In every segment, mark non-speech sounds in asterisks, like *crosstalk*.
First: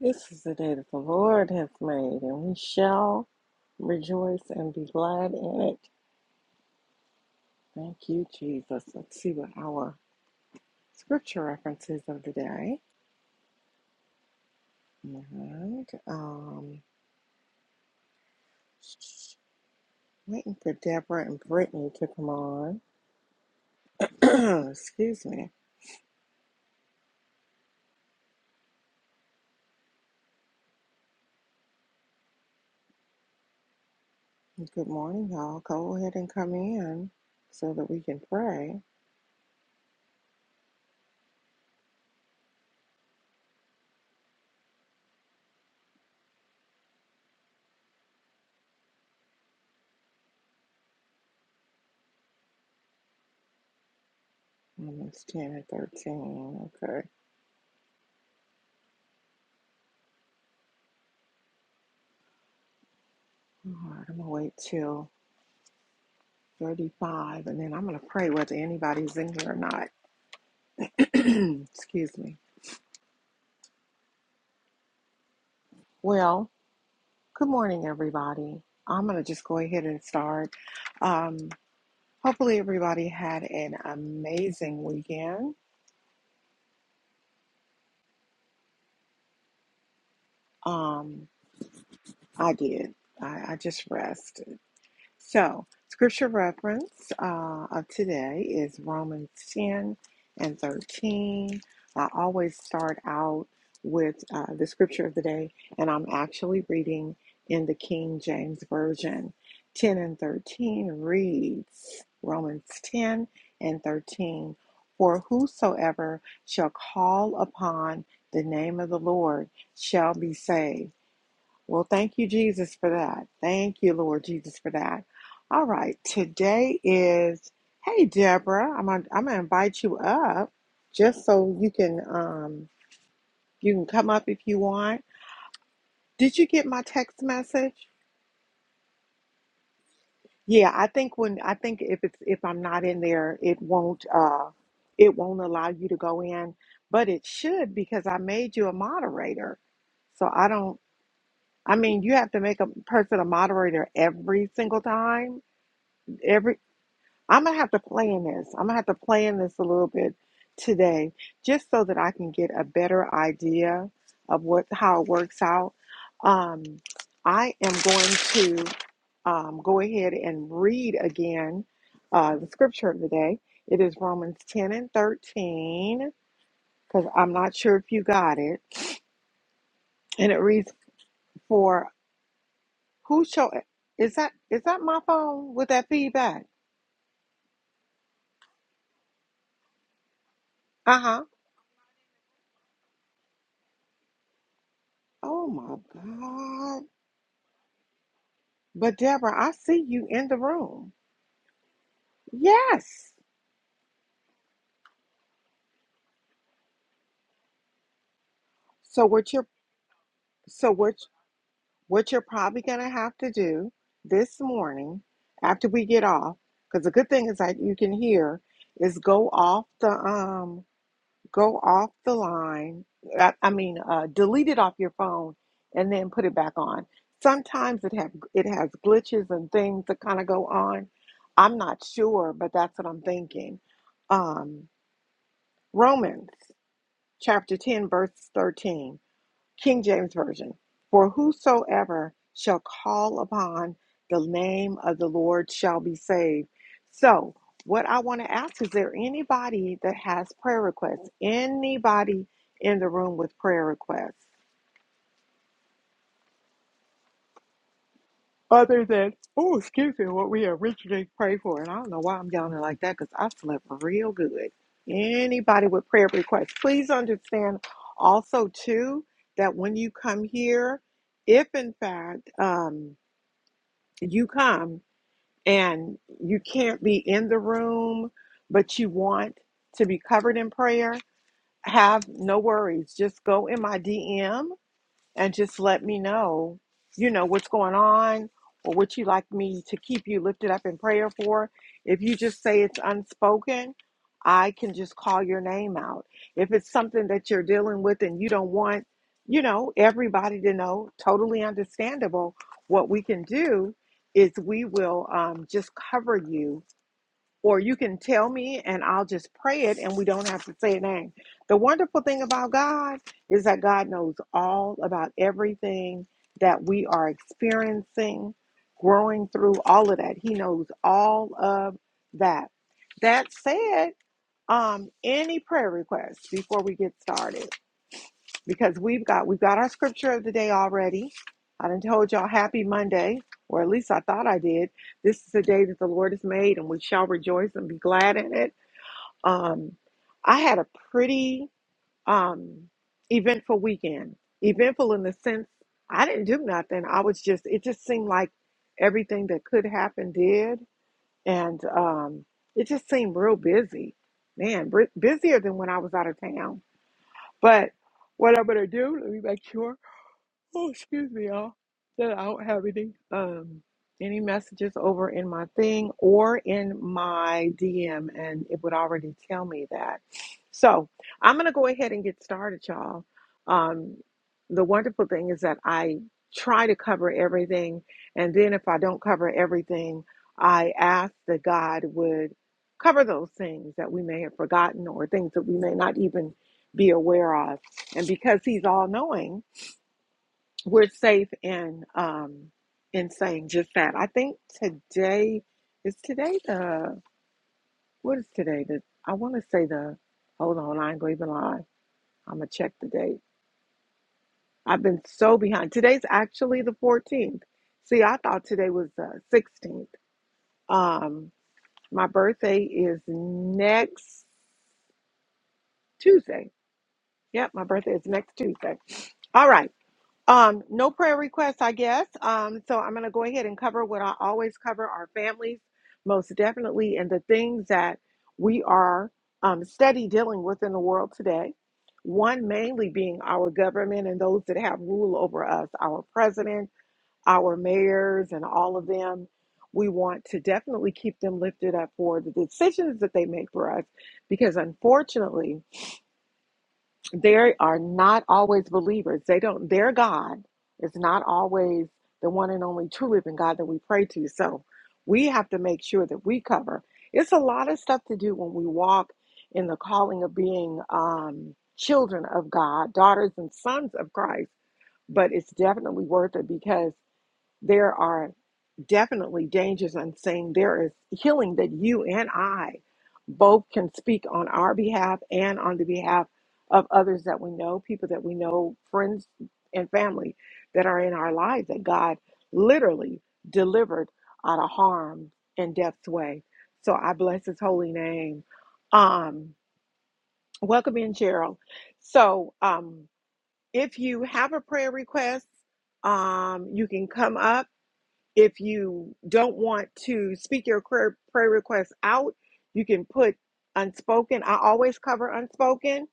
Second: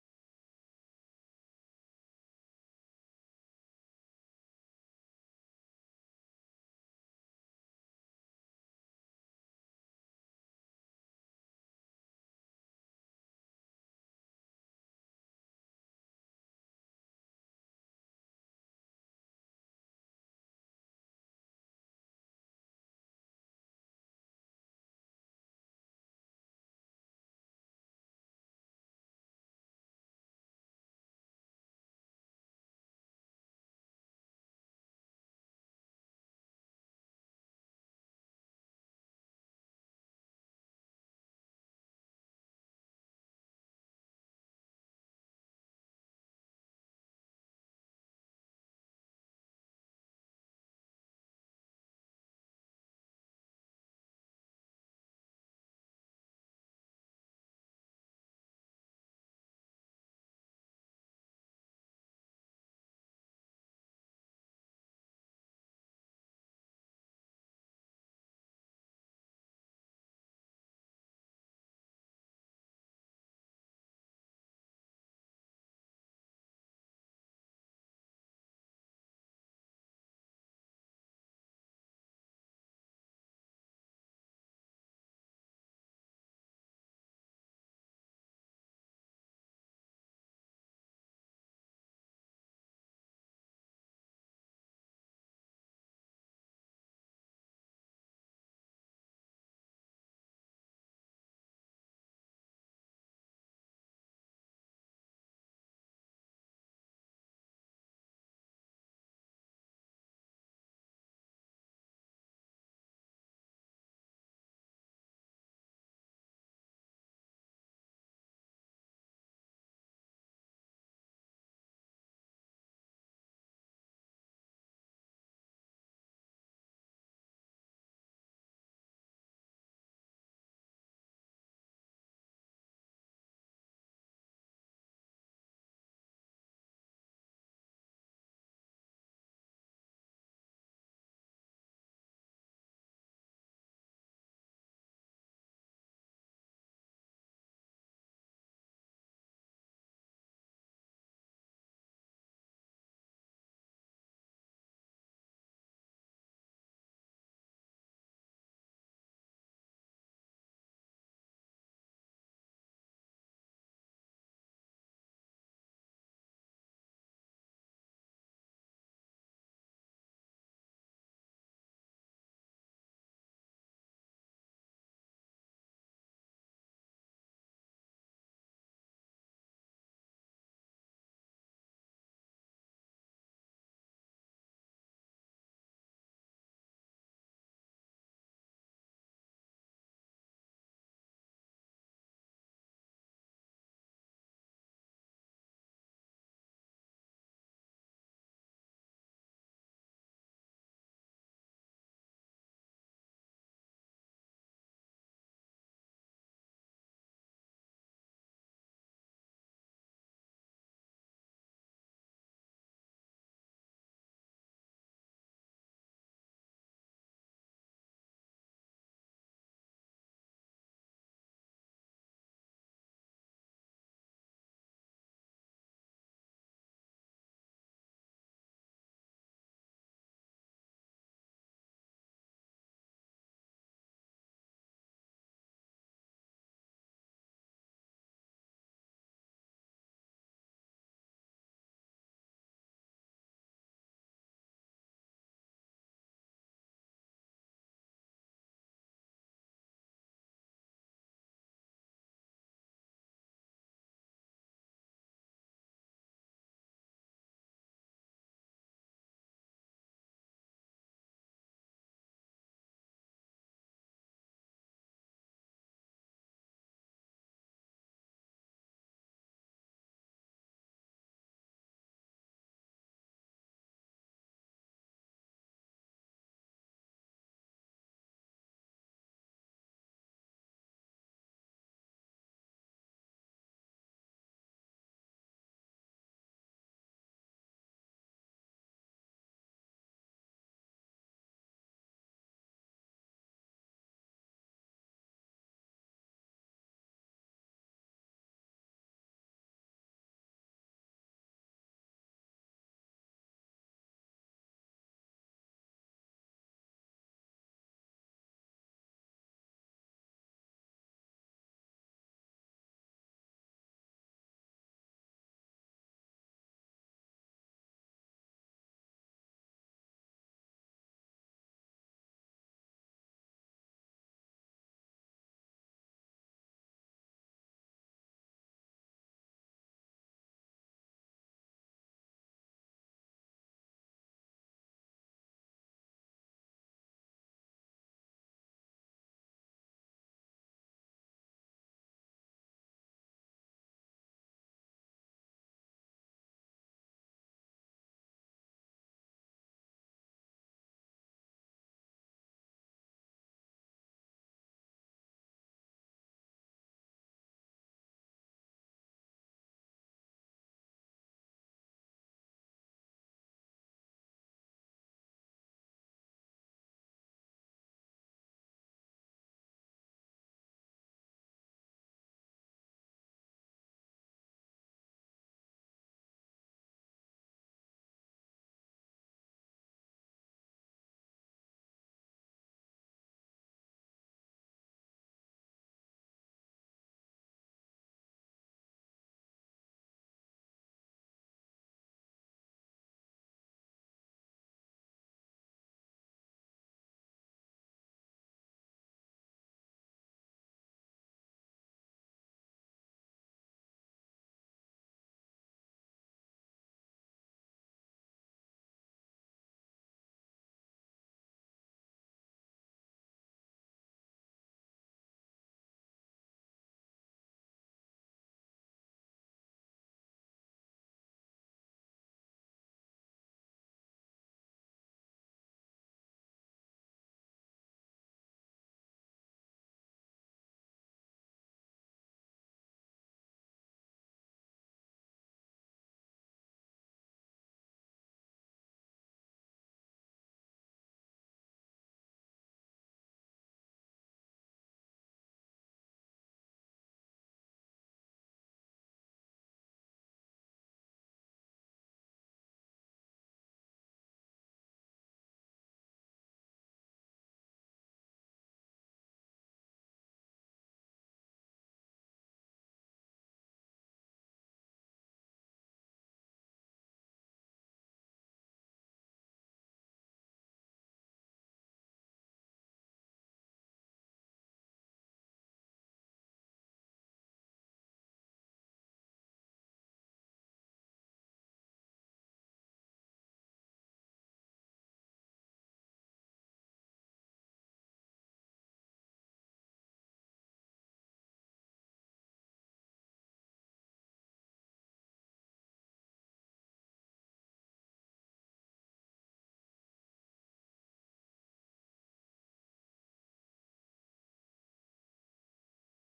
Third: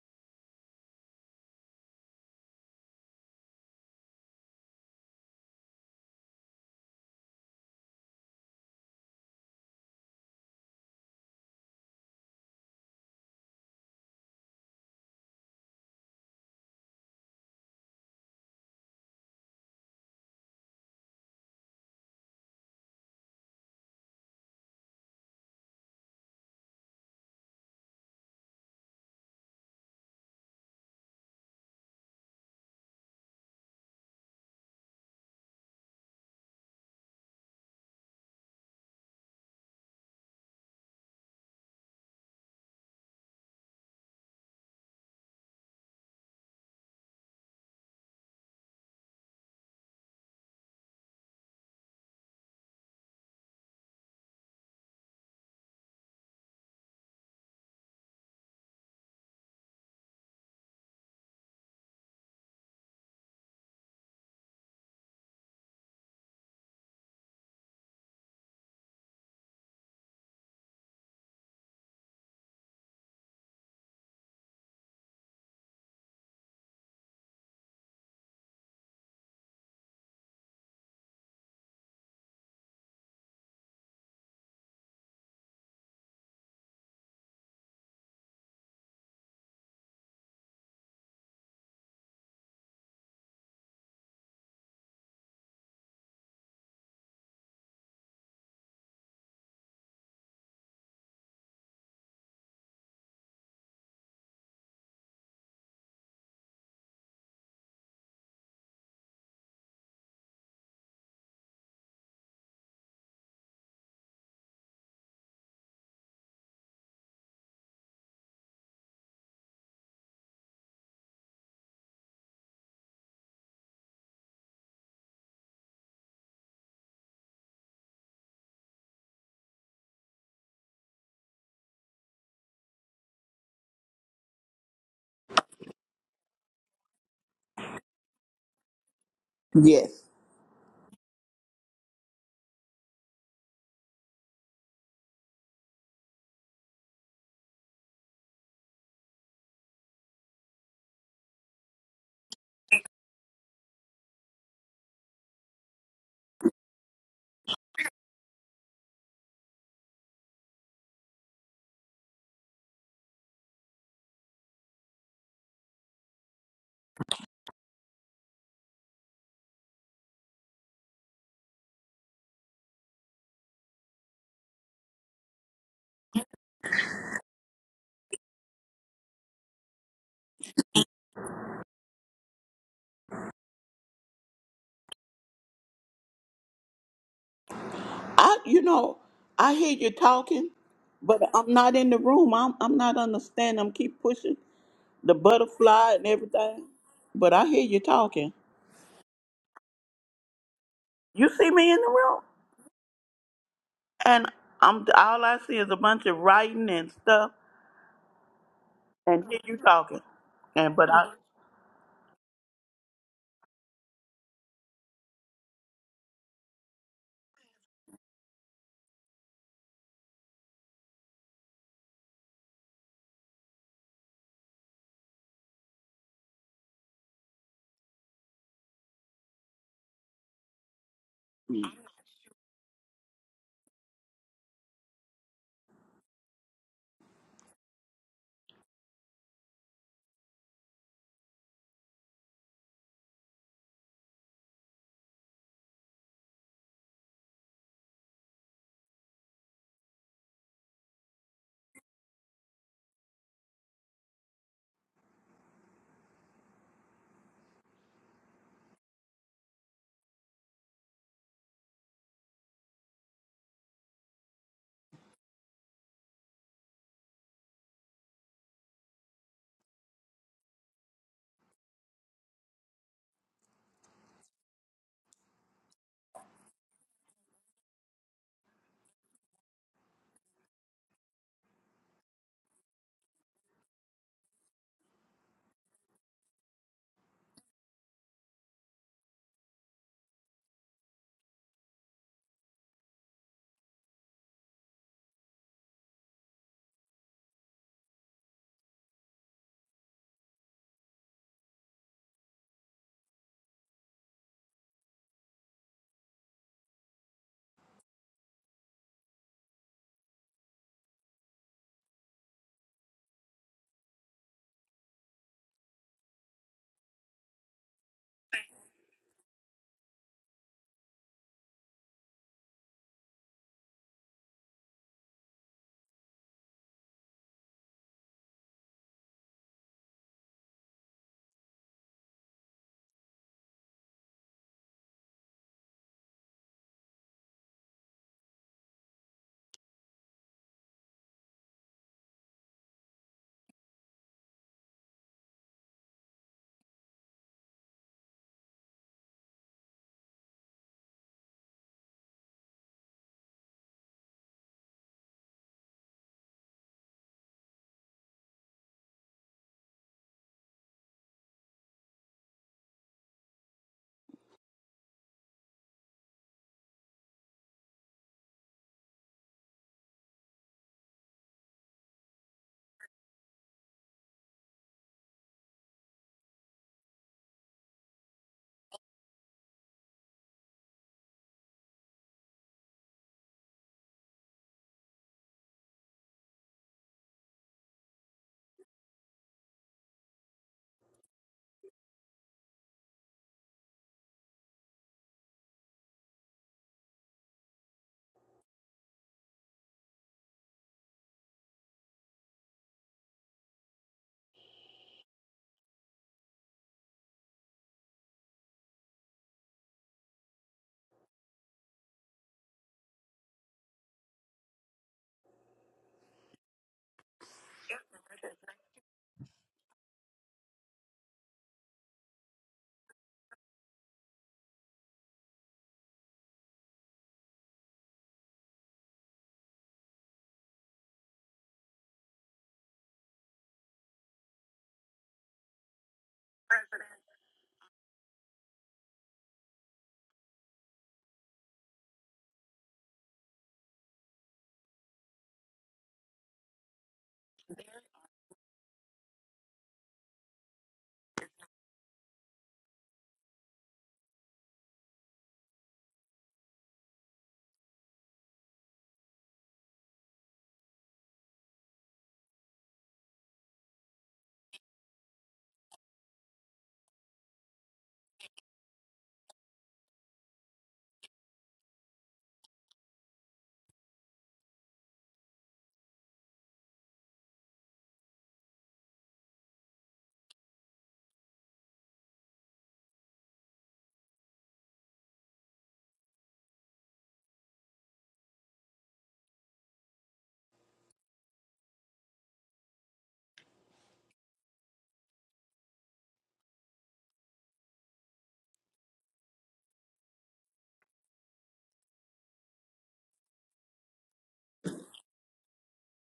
This is the day that the Lord has made, and we shall rejoice and be glad in it. Thank you, Jesus. Let's see what our scripture references of the day. And um, waiting for Deborah and Brittany to come on. *clears throat* Excuse me. Good morning, y'all. Go ahead and come in so that we can pray. Um, It's ten and thirteen. Okay. All right. I'm gonna wait till 35. And then I'm going to pray whether anybody's in here or not. *clears throat* Excuse me. Well, good morning, everybody. I'm going to just go ahead and start. Um, hopefully, everybody had an amazing weekend. Um, I did. I, I just rest. So, scripture reference uh, of today is Romans 10 and 13. I always start out with uh, the scripture of the day, and I'm actually reading in the King James Version. 10 and 13 reads Romans 10 and 13 For whosoever shall call upon the name of the Lord shall be saved. Well, thank you, Jesus, for that. Thank you, Lord Jesus, for that. All right, today is hey Deborah, I'm gonna, I'm gonna invite you up just so you can um you can come up if you want. Did you get my text message? Yes. Yeah, I think when I think if it's if I'm not in there, it won't uh it won't allow you to go in, but it should because I made you a moderator. So I don't I mean, you have to make a person a moderator every single time. every I'm gonna have to play in this. I'm gonna have to play in this a little bit today, just so that I can get a better idea of what how it works out. Um, I am going to um, go ahead and read again uh, the scripture of the day. It is Romans 10 and 13, because I'm not sure if you got it. And it reads, "For who shall is that is that my phone with that feedback? I you know, I hear you talking, Uh but huh. I'm not in the room. I'm I'm not understanding. I'm keep pushing the Oh my butterfly and everything. God." But I hear you talking. But Deborah, I see you in the room. You see me in the room? Yes. And I'm all I see is a bunch of writing and stuff So and what hear you're you talking. so And but what I what you're probably gonna have to do this morning after we get off, because the good thing is that you can hear, is go off the um go off the line. I, I mean, uh, delete it off your phone and then put it back on. Sometimes it have it has glitches and things that kind of go on. I'm not sure, but that's what I'm thinking. Um, Romans. chapter 10, verse 13, King James Version. For whosoever shall call upon the name of the Lord shall be saved. So, what I want to ask is there anybody that has prayer requests? Anybody in the room with prayer requests? other than, oh, excuse me, what we originally prayed for. And I don't know why I'm yelling like that because I slept real good. Anybody with prayer requests, please understand also, too, that when you come here, if in fact um, you come and you can't be in the room, but you want to be covered in prayer, have no worries. Just go in my DM and just let me know, you know, what's going on or what you like me to keep you lifted up in prayer for. If you just say it's unspoken, I can just call your name out. If it's something that you're dealing with and you don't want, you know, everybody to know, totally understandable, what we can do is we will um, just cover you or you can tell me and I'll just pray it and we don't have to say a name. The wonderful thing about God is that God knows all about everything that we are experiencing, growing through, all of that. He knows all of that. That said, um, any prayer requests before we get started? because we've got we've got our scripture of the day already. I done told y'all happy Monday, or at least I thought I did. This is the day that the Lord has made, and we shall rejoice and be glad in it. Um, I had a pretty um, eventful weekend. Eventful in the sense I didn't do nothing. I was just it just seemed like everything that could happen did, and um, it just seemed real busy. Man, br- busier than when I was out of town. But what I'm gonna do? Let me make sure. Oh, excuse me, y'all. That I don't have any um any messages over in my thing or in my DM, and it would already tell me that. So I'm gonna go ahead and get started, y'all. Um, the wonderful thing is that I try to cover everything, and then if I don't cover everything, I ask that God would cover those things that we may have forgotten or things that we may not even be aware of. And because He's all knowing, we're safe in um in saying just that. I think today is today the what is today? The I want to say the hold on, I ain't gonna even lie. I'm gonna check the date. I've been so behind. Today's actually the 14th. See, I thought today was the 16th. Um, my birthday is next Tuesday. Yep, my birthday is next Tuesday. All right. Um, no prayer requests, I guess. Um, so I'm going to go ahead and cover what I always cover our families, most definitely, and the things that we are um, steady dealing with in the world today. One mainly being our government and those that have rule over us, our president, our mayors, and all of them. We want to definitely keep them lifted up for the decisions that they make for us because, unfortunately, they are not always believers. They don't, their God is not always the one and only true living God that we pray to. So we have to make sure that we cover. It's a lot of stuff to do when we walk in the calling of being um, children of God, daughters and sons of Christ, but it's definitely worth it because there are definitely dangers in saying There is healing that you and I both can speak on our behalf and on the behalf of others that we know, people that we know, friends and family that are in our lives that God literally delivered out of harm and death's way. So I bless his holy name. Um, welcome in, Cheryl. So um, if you have a prayer request, um, you can come up if you don't want to speak your prayer, prayer request out, you can put unspoken. I always cover unspoken.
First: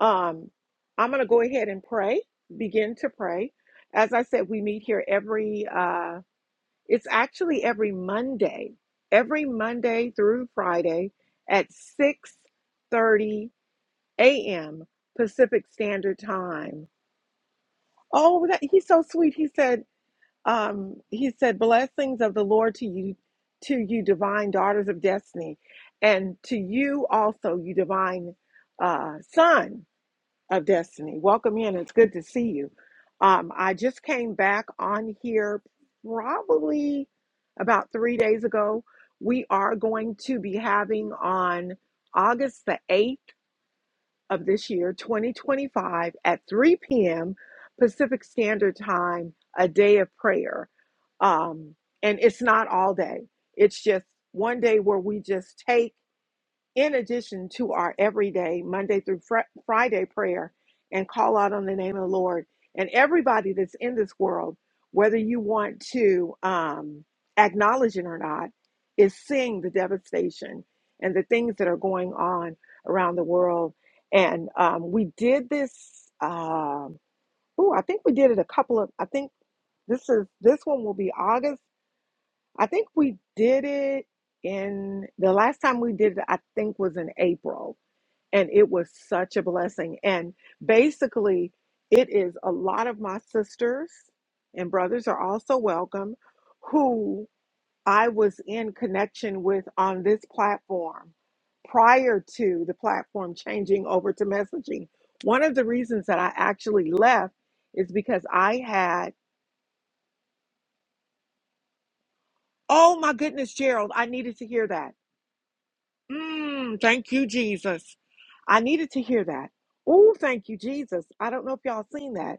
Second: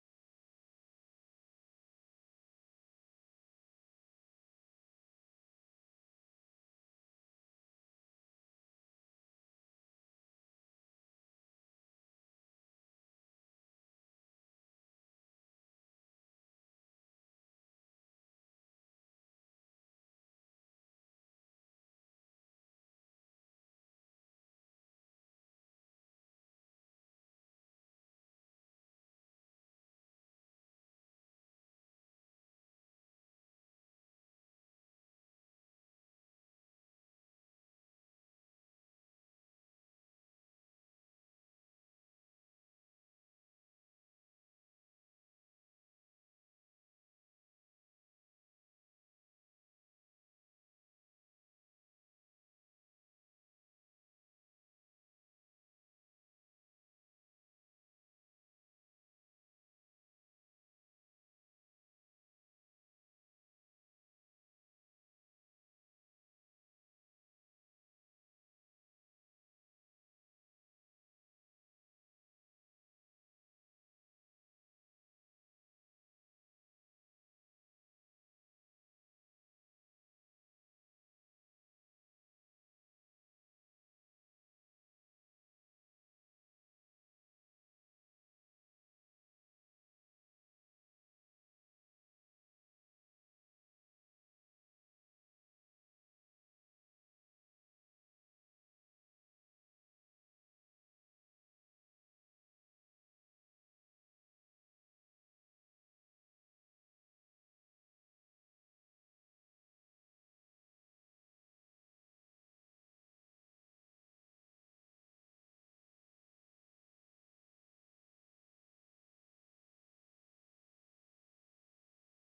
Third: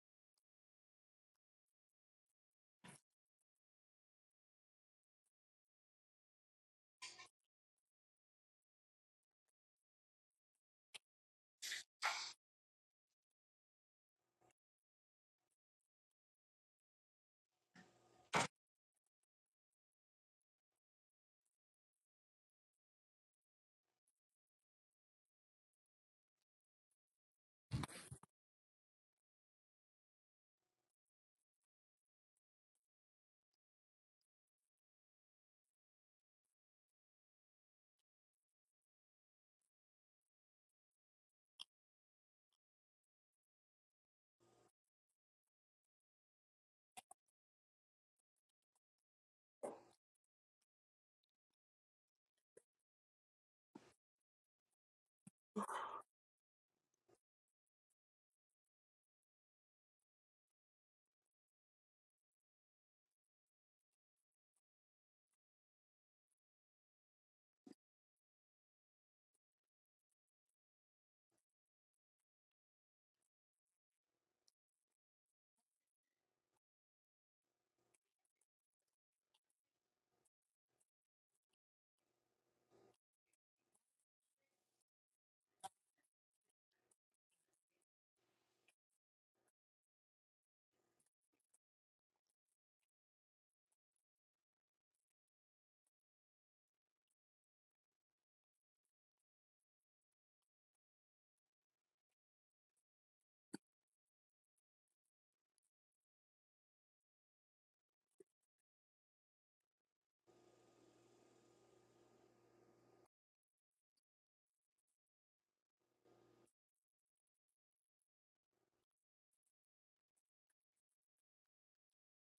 Um, I'm going to go ahead and pray, begin to pray. As I said, we meet here every, uh, it's actually every Monday, every Monday through Friday at 6.30 a.m. Pacific Standard Time. Oh, that, he's so sweet. He said, um, he said, "Blessings of the Lord to you, to you, divine daughters of destiny, and to you also, you divine uh, son of destiny. Welcome in. It's good to see you. Um, I just came back on here probably about three days ago. We are going to be having on August the eighth of this year, 2025, at 3 p.m. Pacific Standard Time, a day of prayer. Um, and it's not all day, it's just one day where we just take in addition to our everyday Monday through Fri Friday prayer and call out on the name of the Lord, and everybody that's in this world, whether you want to um, acknowledge it or not, is seeing the devastation and the things that are going on around the world. And um, we did this. Um, oh, I think we did it a couple of. I think this is this one will be August. I think we did it in the last time we did it. I think was in April and it was such a blessing. And basically, it is a lot of my sisters and brothers are also welcome who I was in connection with on this platform prior to the platform changing over to messaging. One of the reasons that I actually left is because I had, oh my goodness, Gerald, I needed to hear that. Mm, thank you, Jesus. I needed to hear that. Oh, thank you, Jesus. I don't know if y'all seen that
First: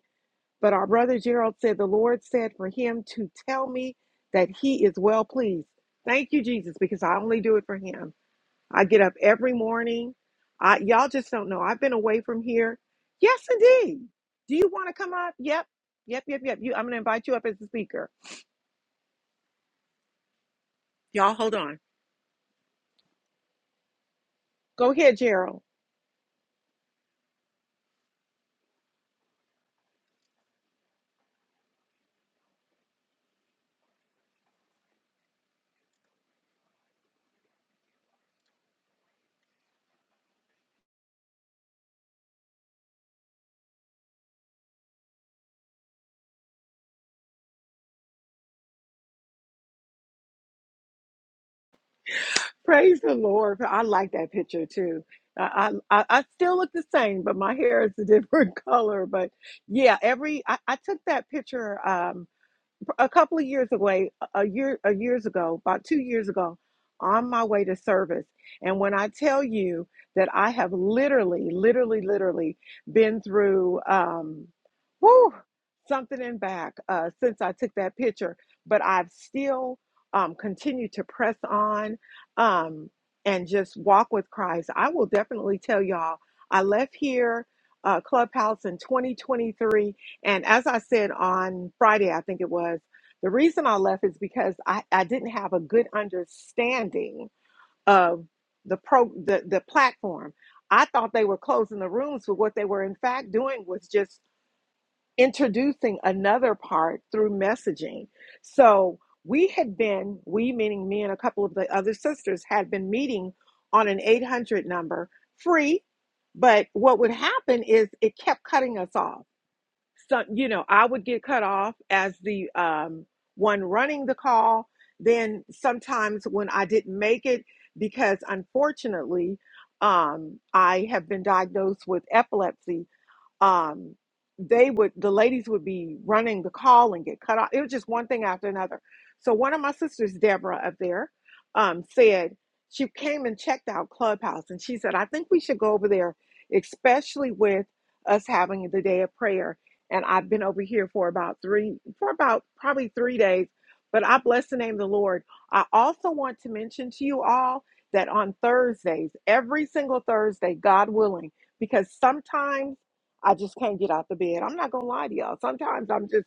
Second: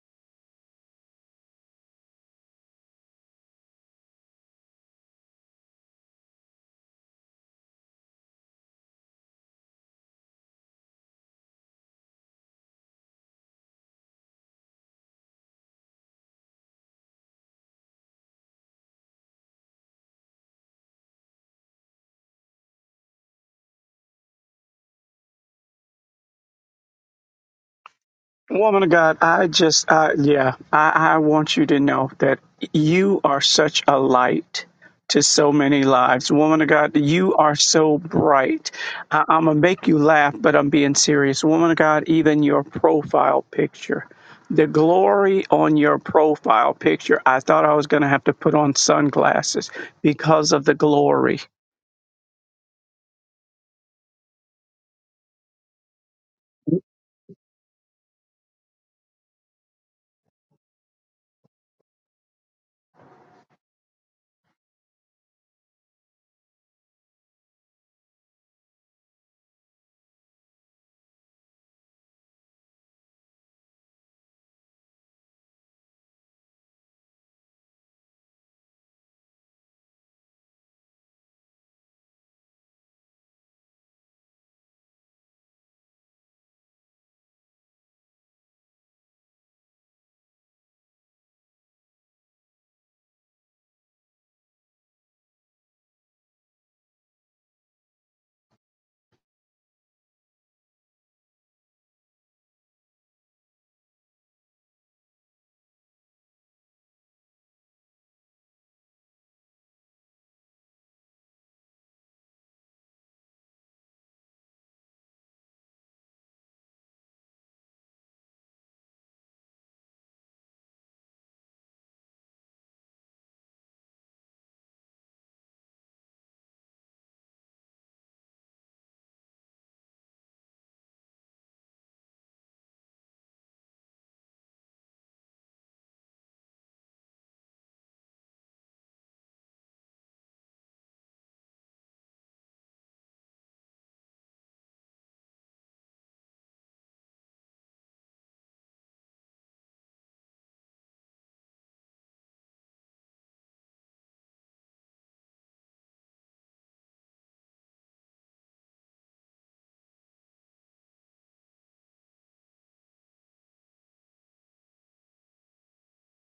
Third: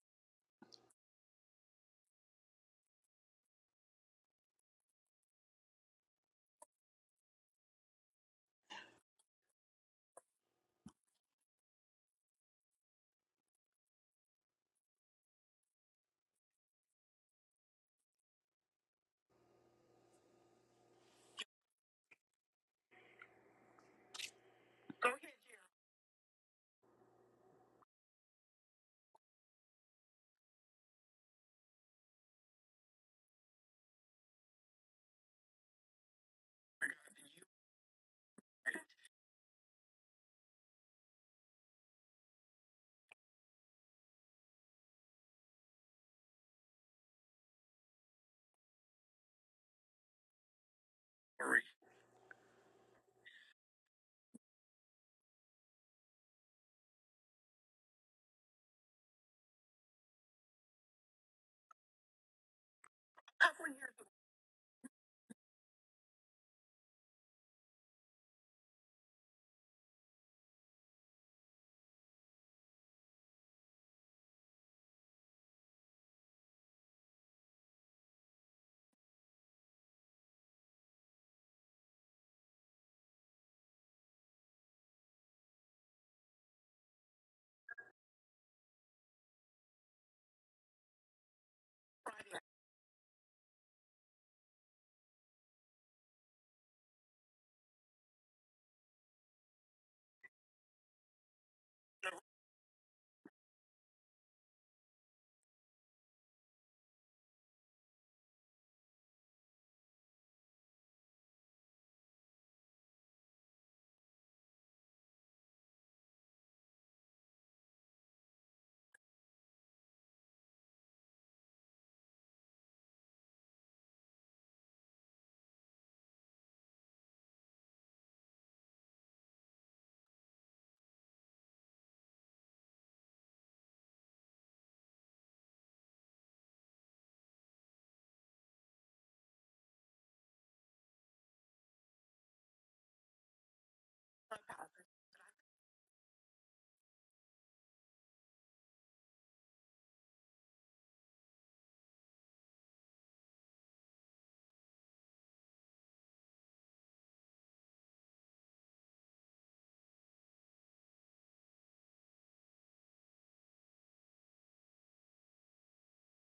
But our brother Gerald said, The Lord said for him to tell me that he is well pleased. Thank you, Jesus, because I only do it for him. I get up every morning. I, y'all just don't know. I've been away from here. Yes, indeed. Do you want to come up? Yep. Yep, yep, yep. You, I'm going to invite you up as a speaker. Y'all, hold on. Go ahead, Gerald. Woman of God, I just, uh, yeah, I, I want you to know that you are such a light to so many lives. Woman of God, you are so bright. I, I'm going to make you laugh, but I'm being serious. Woman of God, even your profile picture, the glory on your profile picture, I thought I was going to have to put on sunglasses because of the glory. Praise the Lord. I like that picture too. I, I, I I still look the same, but my hair is a different *laughs* color. But yeah, every I, I took that picture. Um, a couple of years away, a year, a years ago, about two years ago, on my way to service. And when I tell you that I have literally, literally, literally been through, um, whoo, something and back uh, since I took that picture, but I've still um, continued to press on um, and just walk with Christ. I will definitely tell y'all. I left here. Uh, Clubhouse in 2023 and as I said on Friday, I think it was, the reason I left is because I, I didn't have a good understanding of the pro the, the platform. I thought they were closing the rooms, but what they were in fact doing was just introducing another part through messaging. So we had been, we meaning me and a couple of the other sisters, had been meeting on an 800 number free. But what would happen is it kept cutting us off so you know i would get cut off as the um, one running the call then sometimes when i didn't make it because unfortunately um, i have been diagnosed with epilepsy um, they would the ladies would be running the call and get cut off. It was just one thing after another. So one of my sisters, Deborah, up there, um, said she came and checked out Clubhouse, and she said, "I think we should go over there, especially with us having the day of prayer." And I've been over here for about three, for about probably three days. But I bless the name of the Lord. I also want to mention to you all that on Thursdays, every single Thursday, God willing, because sometimes I just can't get out the bed. I'm not gonna lie to y'all. Sometimes I'm just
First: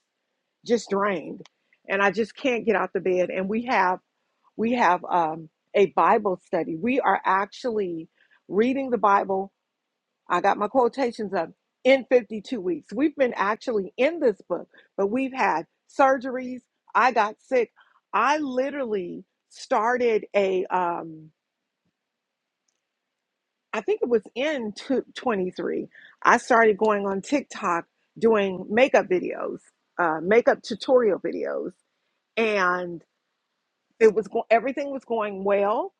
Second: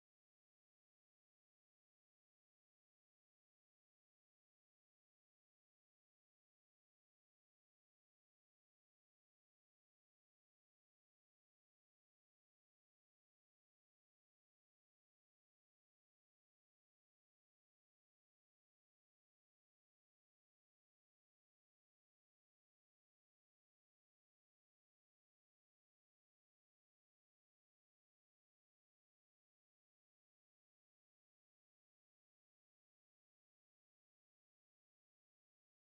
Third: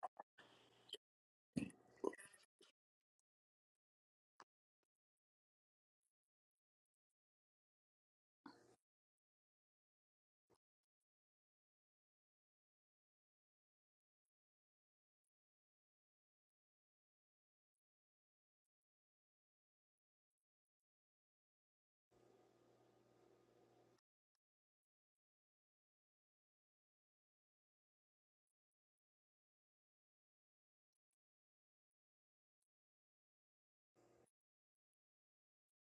just drained, and I just can't get out the bed. And we have we have um, a Bible study. We are actually reading the Bible. I got my quotations up in 52 weeks. We've been actually in this book, but we've had surgeries. I got sick. I literally started a um, I think it was in two- twenty-three, I started going on TikTok doing makeup videos, uh, makeup tutorial videos it was going everything was going well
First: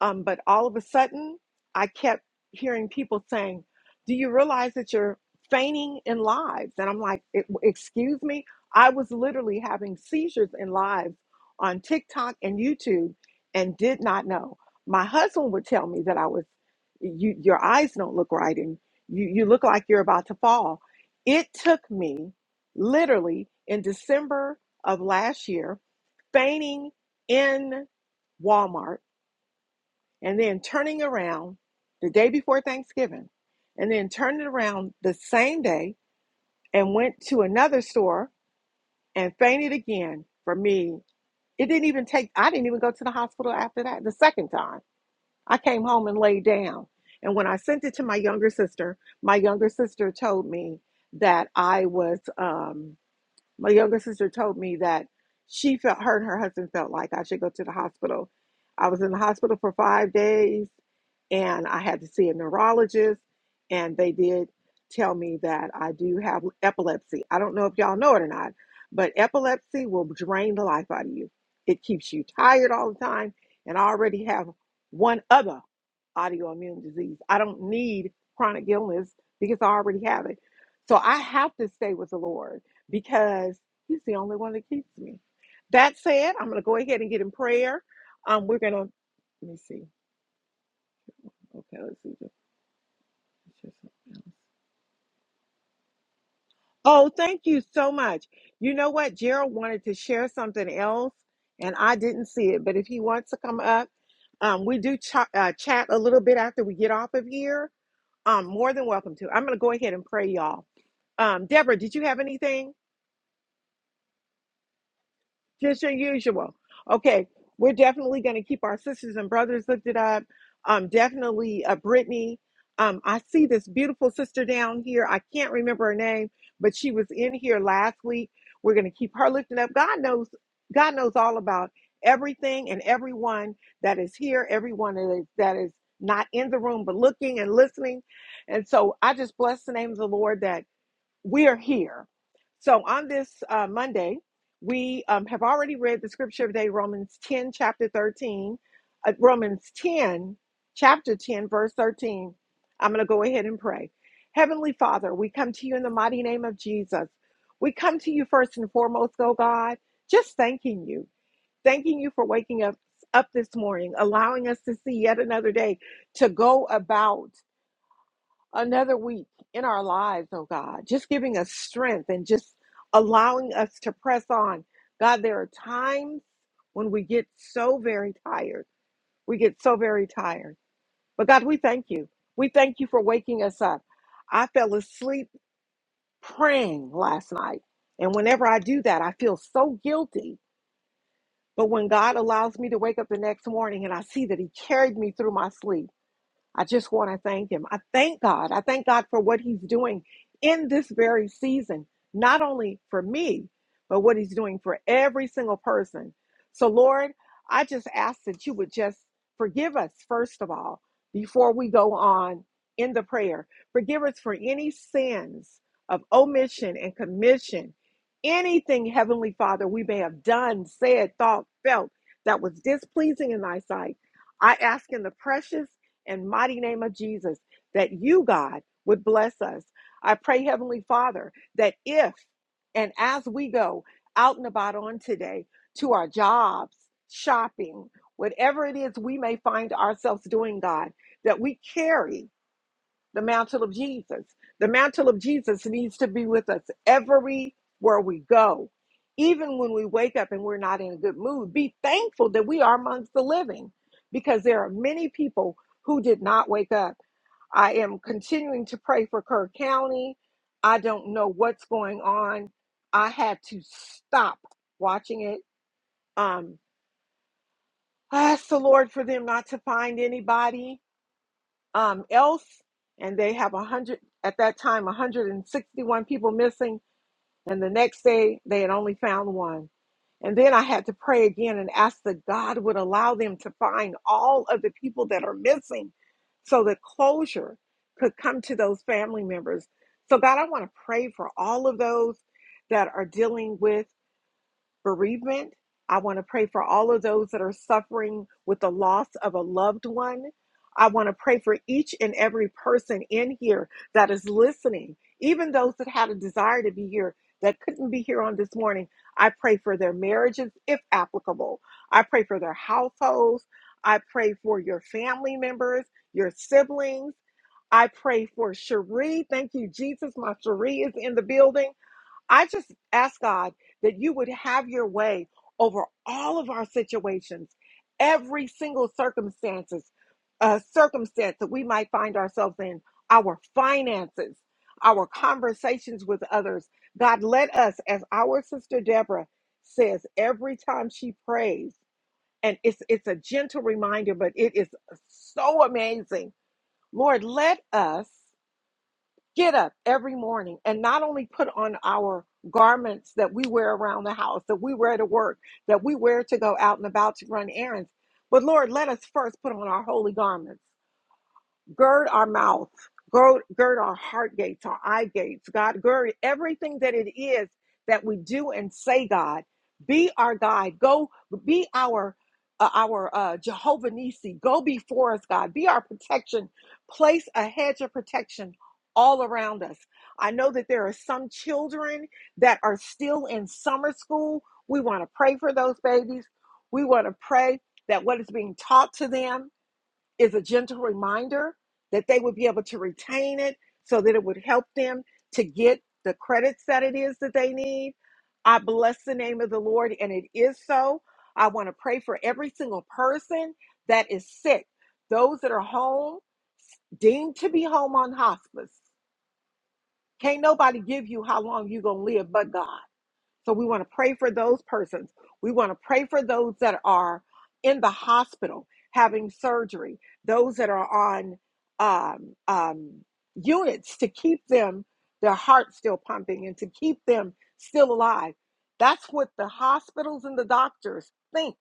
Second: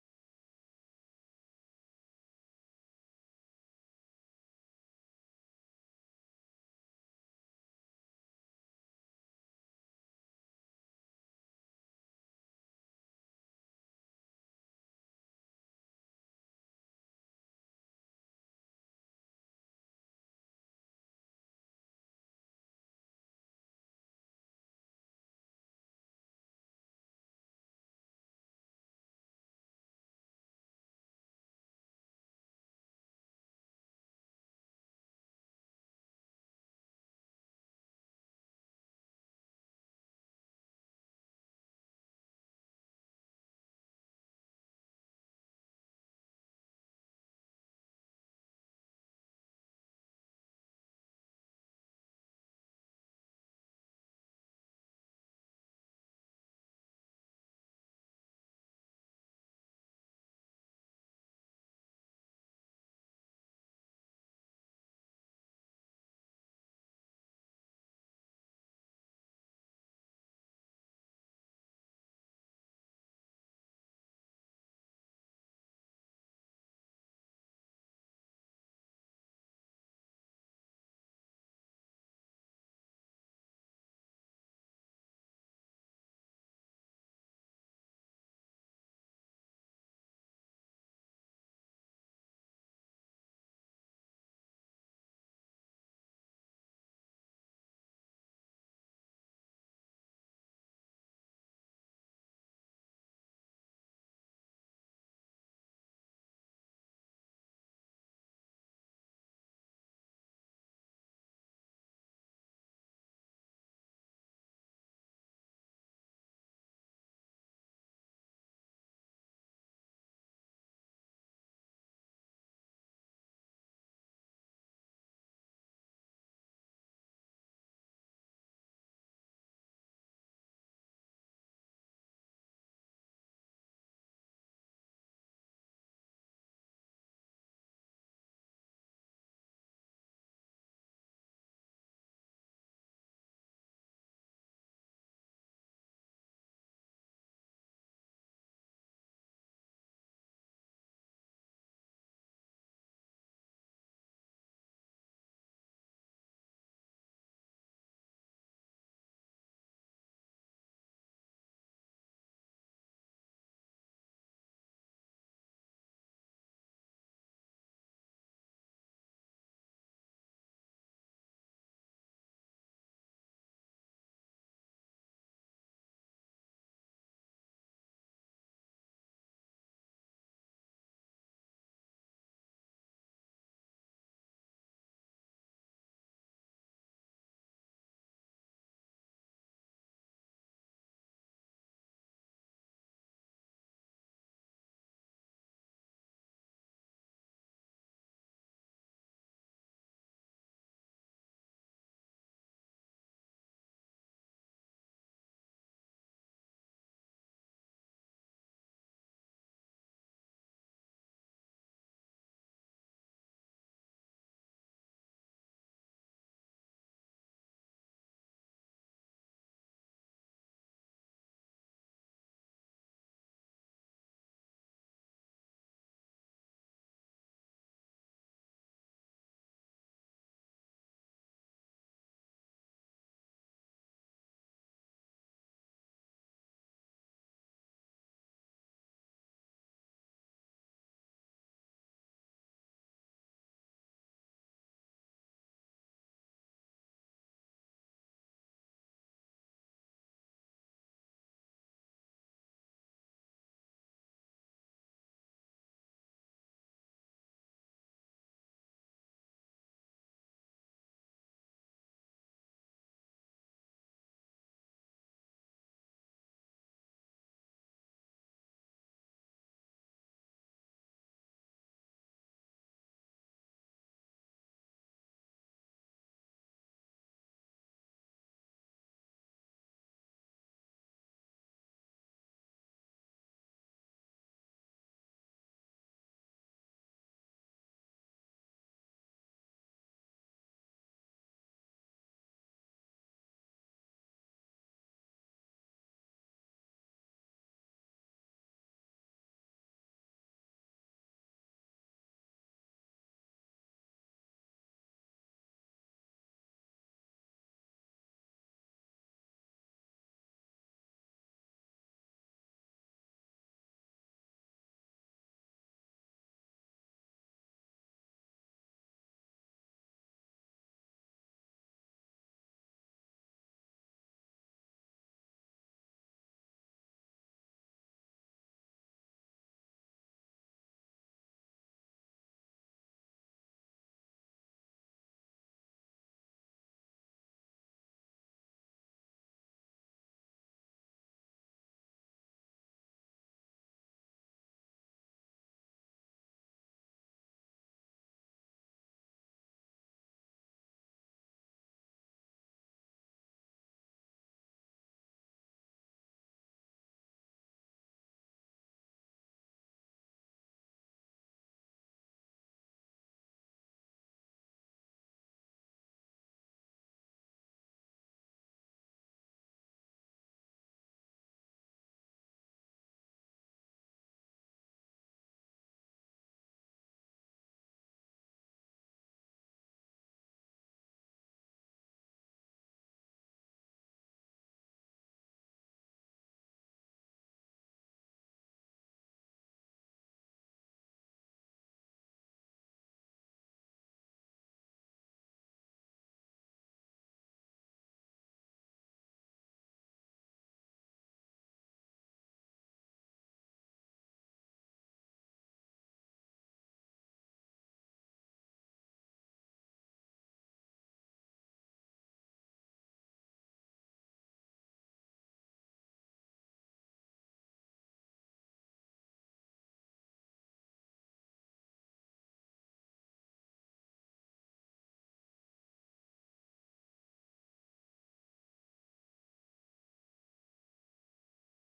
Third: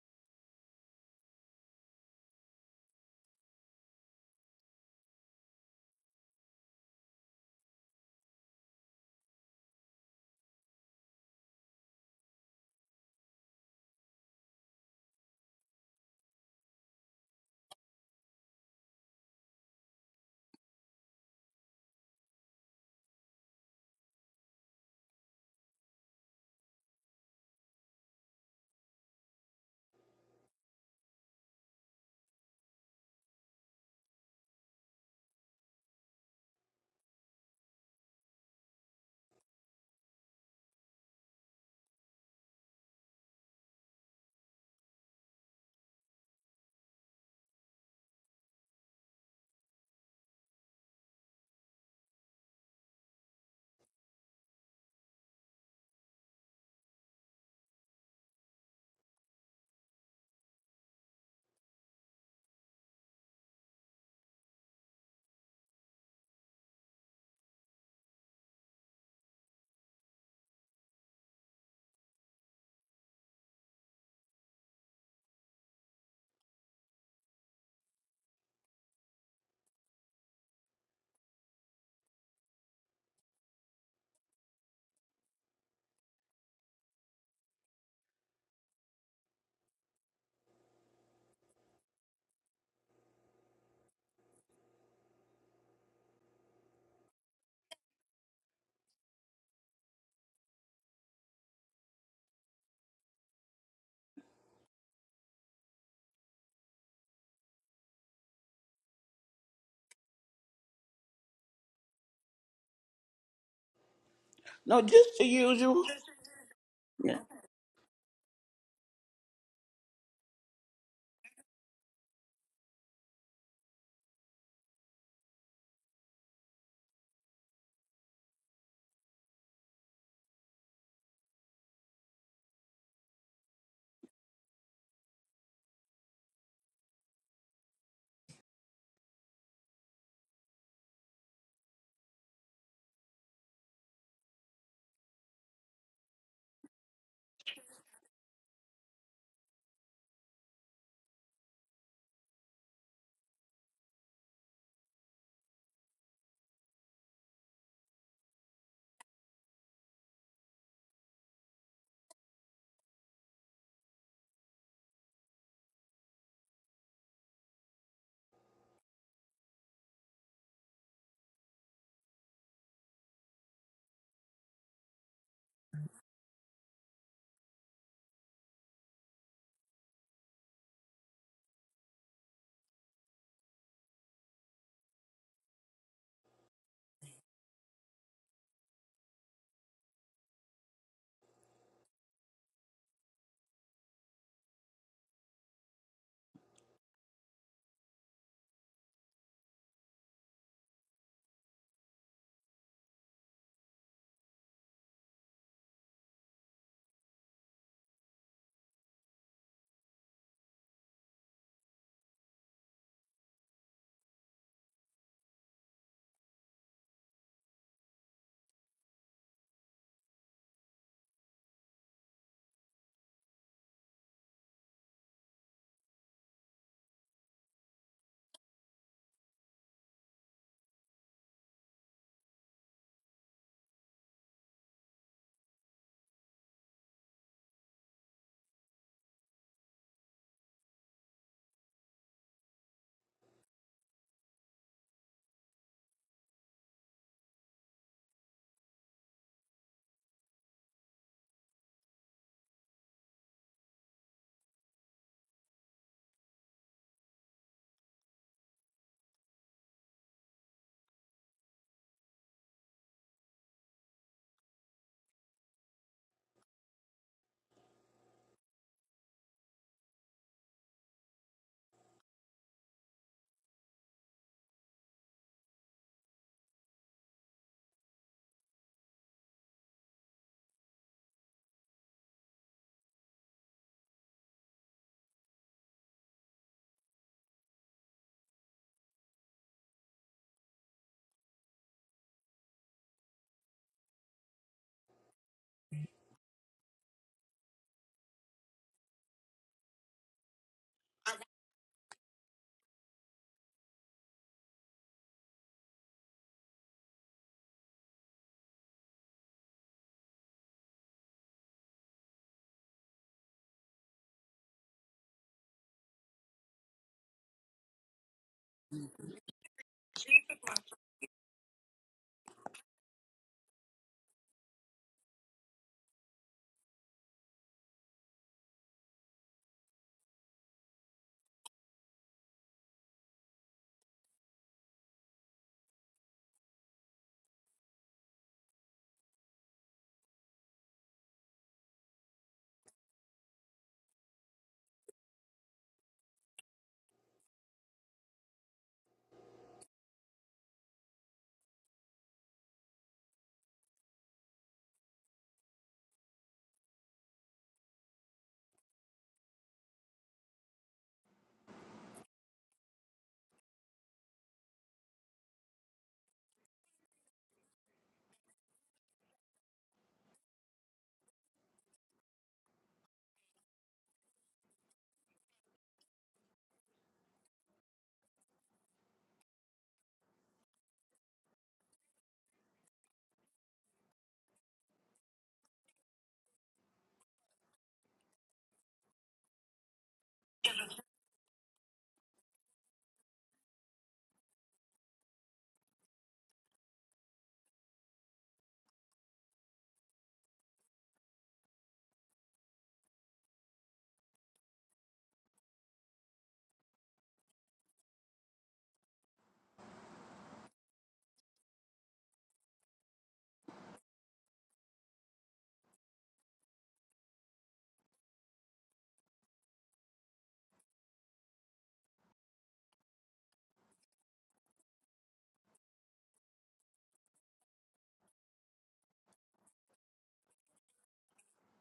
um, but all of a sudden i kept hearing people saying do you realize that you're feigning in lives and i'm like "E- excuse me i was literally having seizures in lives on tiktok and youtube and did not know my husband would tell me that i was you your eyes don't look right and you, you look like you're about to fall it took me literally in december of last year feigning in Walmart and then turning around the day before Thanksgiving and then turned it around the same day and went to another store and fainted again for me. It didn't even take, I didn't even go to the hospital after that the second time. I came home and laid down. And when I sent it to my younger sister, my younger sister told me that I was, um, My younger sister told me that she felt her and her husband felt like I should go to the hospital. I was in the hospital for five days and I had to see a neurologist, and they did tell me that I do have epilepsy. I don't know if y'all know it or not, but epilepsy will drain the life out of you. It keeps you tired all the time, and I already have one other autoimmune disease. I don't need chronic illness because I already have it. So I have to stay with the Lord because he's the only one that keeps me. That said, I'm going to go ahead and get in prayer. Um, we're going to, let me see. Okay, let's see. Oh, thank you so much. You know what? Gerald wanted to share something else, and I didn't see it. But if he wants to come up, um, we do ch- uh, chat a little bit after we get off of here. Um, more than welcome to. I'm going to go ahead and pray, y'all. Um, Deborah, did you have anything? no, just the just usual. your usual. Yeah. Okay, we're definitely going to keep our sisters and brothers lifted up. Um, definitely, uh, Brittany. Um, I see this beautiful sister down here. I can't remember her name, but she was in here last week. We're going to keep her lifted up. God knows, God knows all about everything and everyone that is here, everyone that is, that is not in the room but looking and listening. And so I just bless the name of the Lord that we are here. So on this uh, Monday, we um, have already read the scripture of the day, Romans 10, chapter 13, uh, Romans 10, chapter 10, verse 13. I'm going to go ahead and pray. Heavenly Father, we come to you in the mighty name of Jesus. We come to you first and foremost, oh God, just thanking you, thanking you for waking up up this morning, allowing us to see yet another day to go about another week in our lives, oh God, just giving us strength and just allowing us to press on. God, there are times when we get so very tired. We get so very tired. But God, we thank you. We thank you for waking us up. I fell asleep praying last night. And whenever I do that, I feel so guilty. But when God allows me to wake up the next morning and I see that He carried me through my sleep, I just want to thank him. I thank God. I thank God for what he's doing in this very season, not only for me, but what he's doing for every single person. So, Lord, I just ask that you would just forgive us, first of all, before we go on in the prayer. Forgive us for any sins of omission and commission, anything, Heavenly Father, we may have done, said, thought, felt that was displeasing in thy sight. I ask in the precious and mighty name of Jesus that you, God, would bless us. I pray, Heavenly Father, that if and as we go out and about on today to our jobs, shopping, whatever it is we may find ourselves doing, God, that we carry the mantle of Jesus. The mantle of Jesus needs to be with us everywhere we go. Even when we wake up and we're not in a good mood, be thankful that we are amongst the living because there are many people who did not wake up. I am continuing to pray for Kerr County. I don't know what's going on. I had to stop watching it. Um, I asked the Lord for them not to find anybody um, else, and they have a hundred at that time, 161 people missing, and the next day they had only found one. And then I had to pray again and ask that God would allow them to find all of the people that are missing, so that closure could come to those family members. So God, I want to pray for all of those that are dealing with bereavement. I want to pray for all of those that are suffering with the loss of a loved one. I want to pray for each and every person in here that is listening, even those that had a desire to be here that couldn't be here on this morning. I pray for their marriages, if applicable. I pray for their households. I pray for your family members, your siblings. I pray for Cherie. Thank you, Jesus. My Cherie is in the building. I just ask God that you would have your way over all of our situations, every single circumstances, uh, circumstance that we might find ourselves in, our finances, our conversations with others. God, let us, as our sister Deborah says every time she prays, and it's it's a gentle reminder, but it is so amazing. Lord, let us get up every morning and not only put on our garments that we wear around the house, that we wear to work, that we wear to go out and about to run errands, but Lord, let us first put on our holy garments gird our mouth, gird, gird our heart gates, our eye gates, God, gird everything that it is that we do and say, God, be our guide, go be our uh, our uh, Jehovah Nisi, go before us, God, be our protection, place a hedge of protection all around us. I know that there are some children that are still in summer school. We want to pray for those babies. We want to pray that what is being taught to them is a gentle reminder that they would be able to retain it so that it would help them to get the credits that it is that they need. I bless the name of the Lord, and it is so. I want to pray for every single person that is sick, those that are home, deemed to be home on hospice. Can't nobody give you how long you're going to live but God. So we want to pray for those persons. We want to pray for those that are in the hospital having surgery, those that are on um, um, units to keep them, their heart still pumping and to keep them still alive. That's what the hospitals and the doctors think,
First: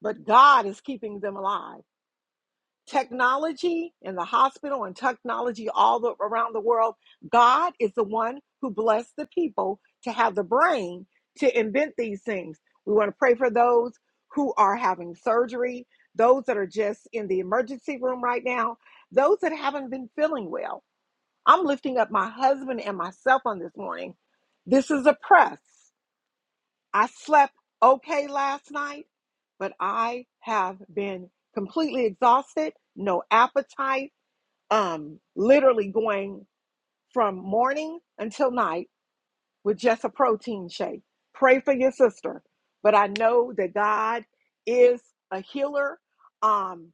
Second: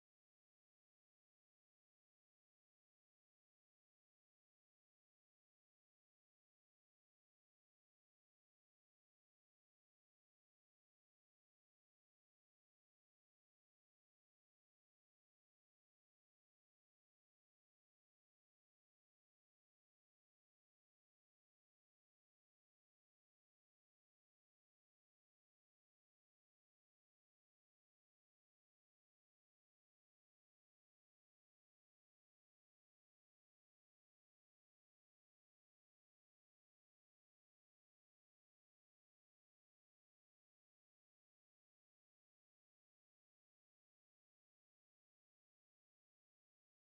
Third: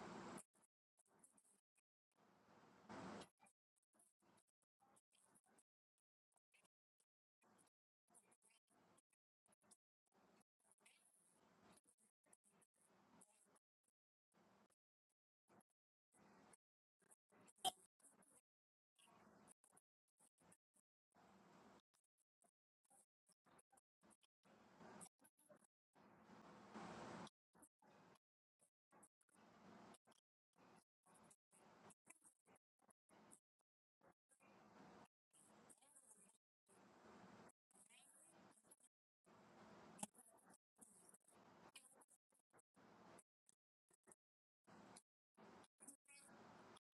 but God is keeping them alive technology in the hospital and technology all the, around the world. God is the one who blessed the people to have the brain to invent these things. We want to pray for those who are having surgery, those that are just in the emergency room right now, those that haven't been feeling well. I'm lifting up my husband and myself on this morning. This is a press. I slept okay last night, but I have been completely exhausted, no appetite, um, literally going from morning until night with just a protein shake. Pray for your sister. But I know that God is a healer. Um,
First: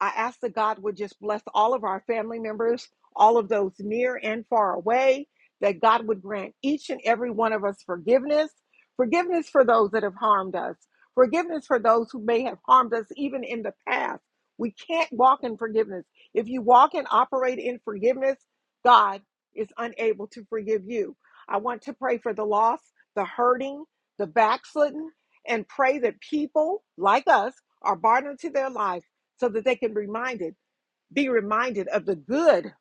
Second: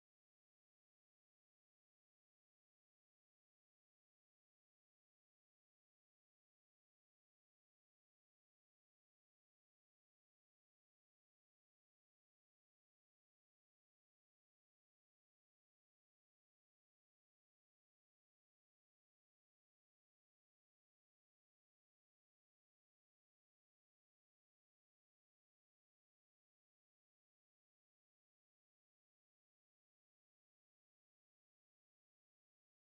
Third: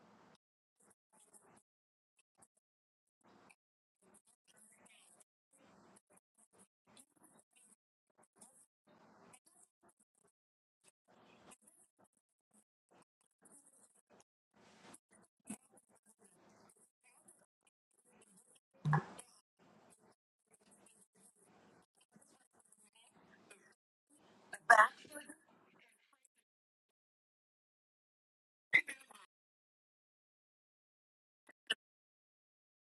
I ask that God would just bless all of our family members, all of those near and far away, that God would grant each and every one of us forgiveness, forgiveness for those that have harmed us, forgiveness for those who may have harmed us even in the past. We can't walk in forgiveness. If you walk and operate in forgiveness, God is unable to forgive you. I want to pray for the lost, the hurting, the backslidden, and pray that people like us are brought into their lives so that they can be reminded, be reminded of the good,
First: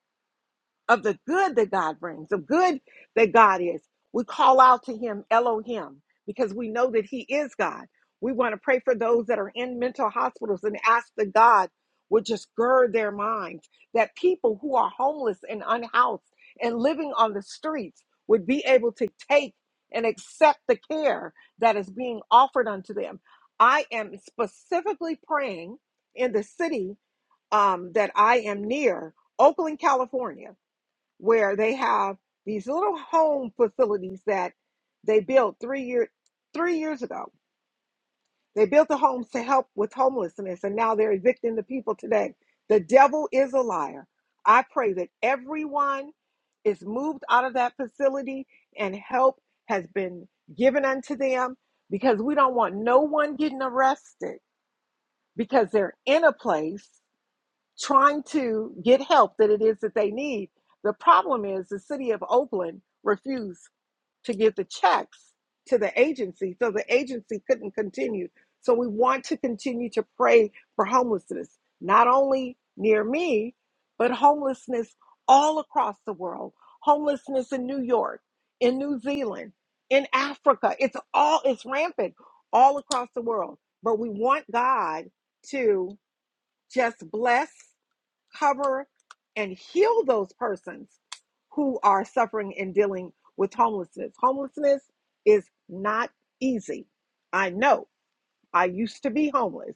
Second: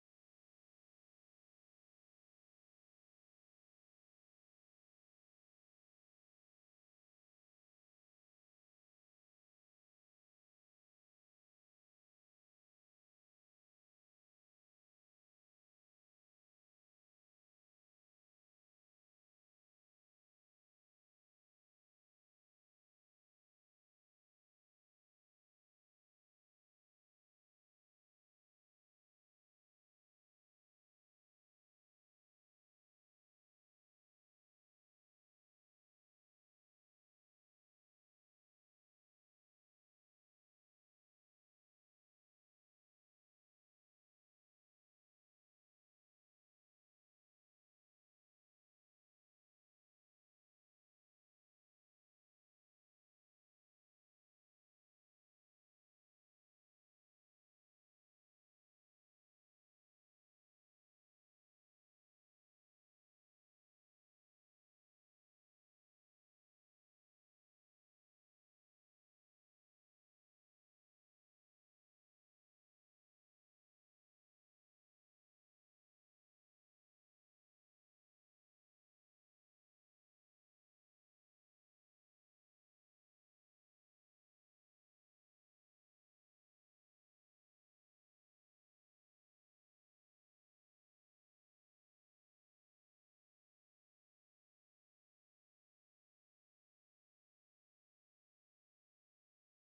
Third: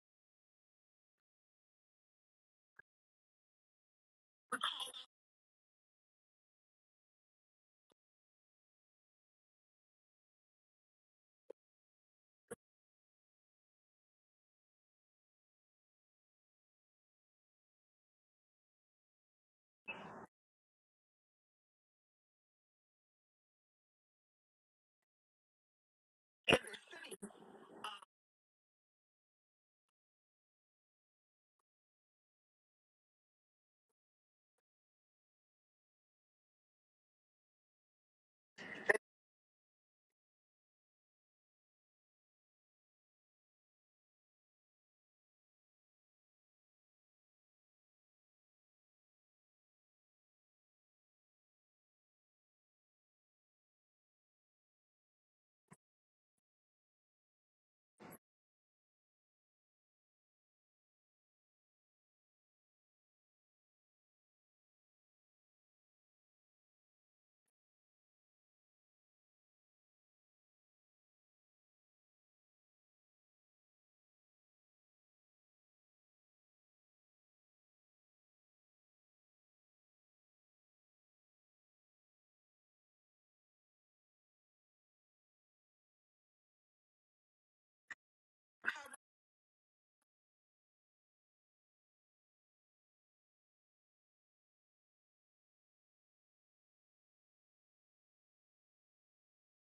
of the good that God brings, the good that God is. We call out to him Elohim because we know that he is God. We want to pray for those that are in mental hospitals and ask that God would just gird their minds, that people who are homeless and unhoused and living on the streets would be able to take and accept the care that is being offered unto them. I am specifically praying in the city um, that I am near Oakland, California, where they have these little home facilities that they built three year three years ago. They built the homes to help with homelessness, and now they're evicting the people today. The devil is a liar. I pray that everyone is moved out of that facility and help has been given unto them because we don't want no one getting arrested because they're in a place trying to get help that it is that they need. The problem is the city of Oakland refused to give the checks to the agency, so the agency couldn't continue. So we want to continue to pray for homelessness, not only near me, but homelessness all across the world. Homelessness in New York, in New Zealand, in Africa. It's all it's rampant all across the world. But we want God to just bless cover, and heal those persons who are suffering and dealing with homelessness. Homelessness is not easy. I know I used to be homeless.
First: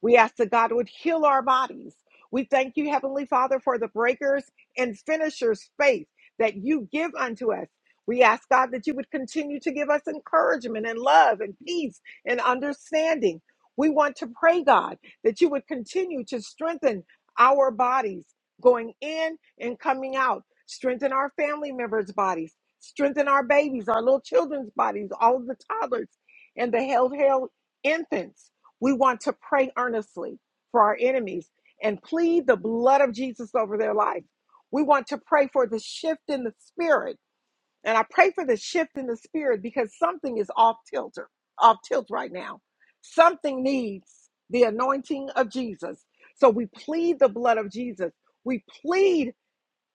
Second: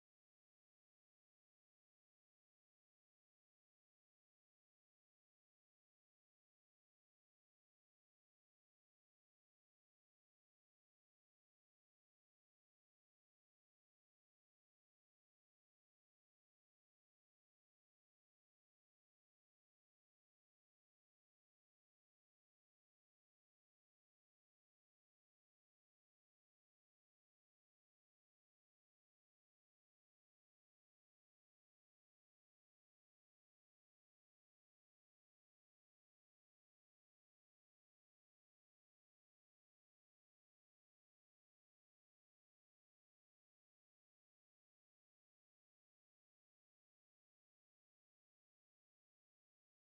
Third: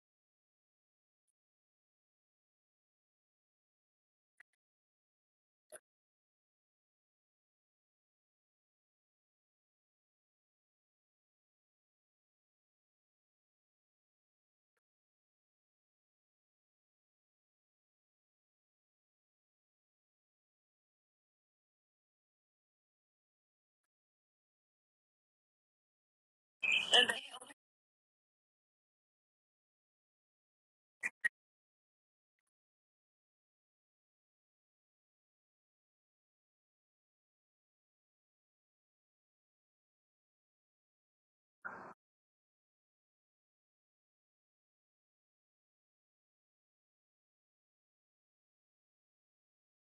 We ask that God would heal our bodies. We thank you, Heavenly Father, for the breakers and finishers faith that you give unto us. We ask God that you would continue to give us encouragement and love and peace and understanding. We want to pray, God, that you would continue to strengthen our bodies going in and coming out, strengthen our family members' bodies, strengthen our babies, our little children's bodies, all of the toddlers and the health Infants, we want to pray earnestly for our enemies and plead the blood of Jesus over their life. We want to pray for the shift in the spirit. And I pray for the shift in the spirit because something is off tilter, off tilt right now. Something needs the anointing of Jesus. So we plead the blood of Jesus. We plead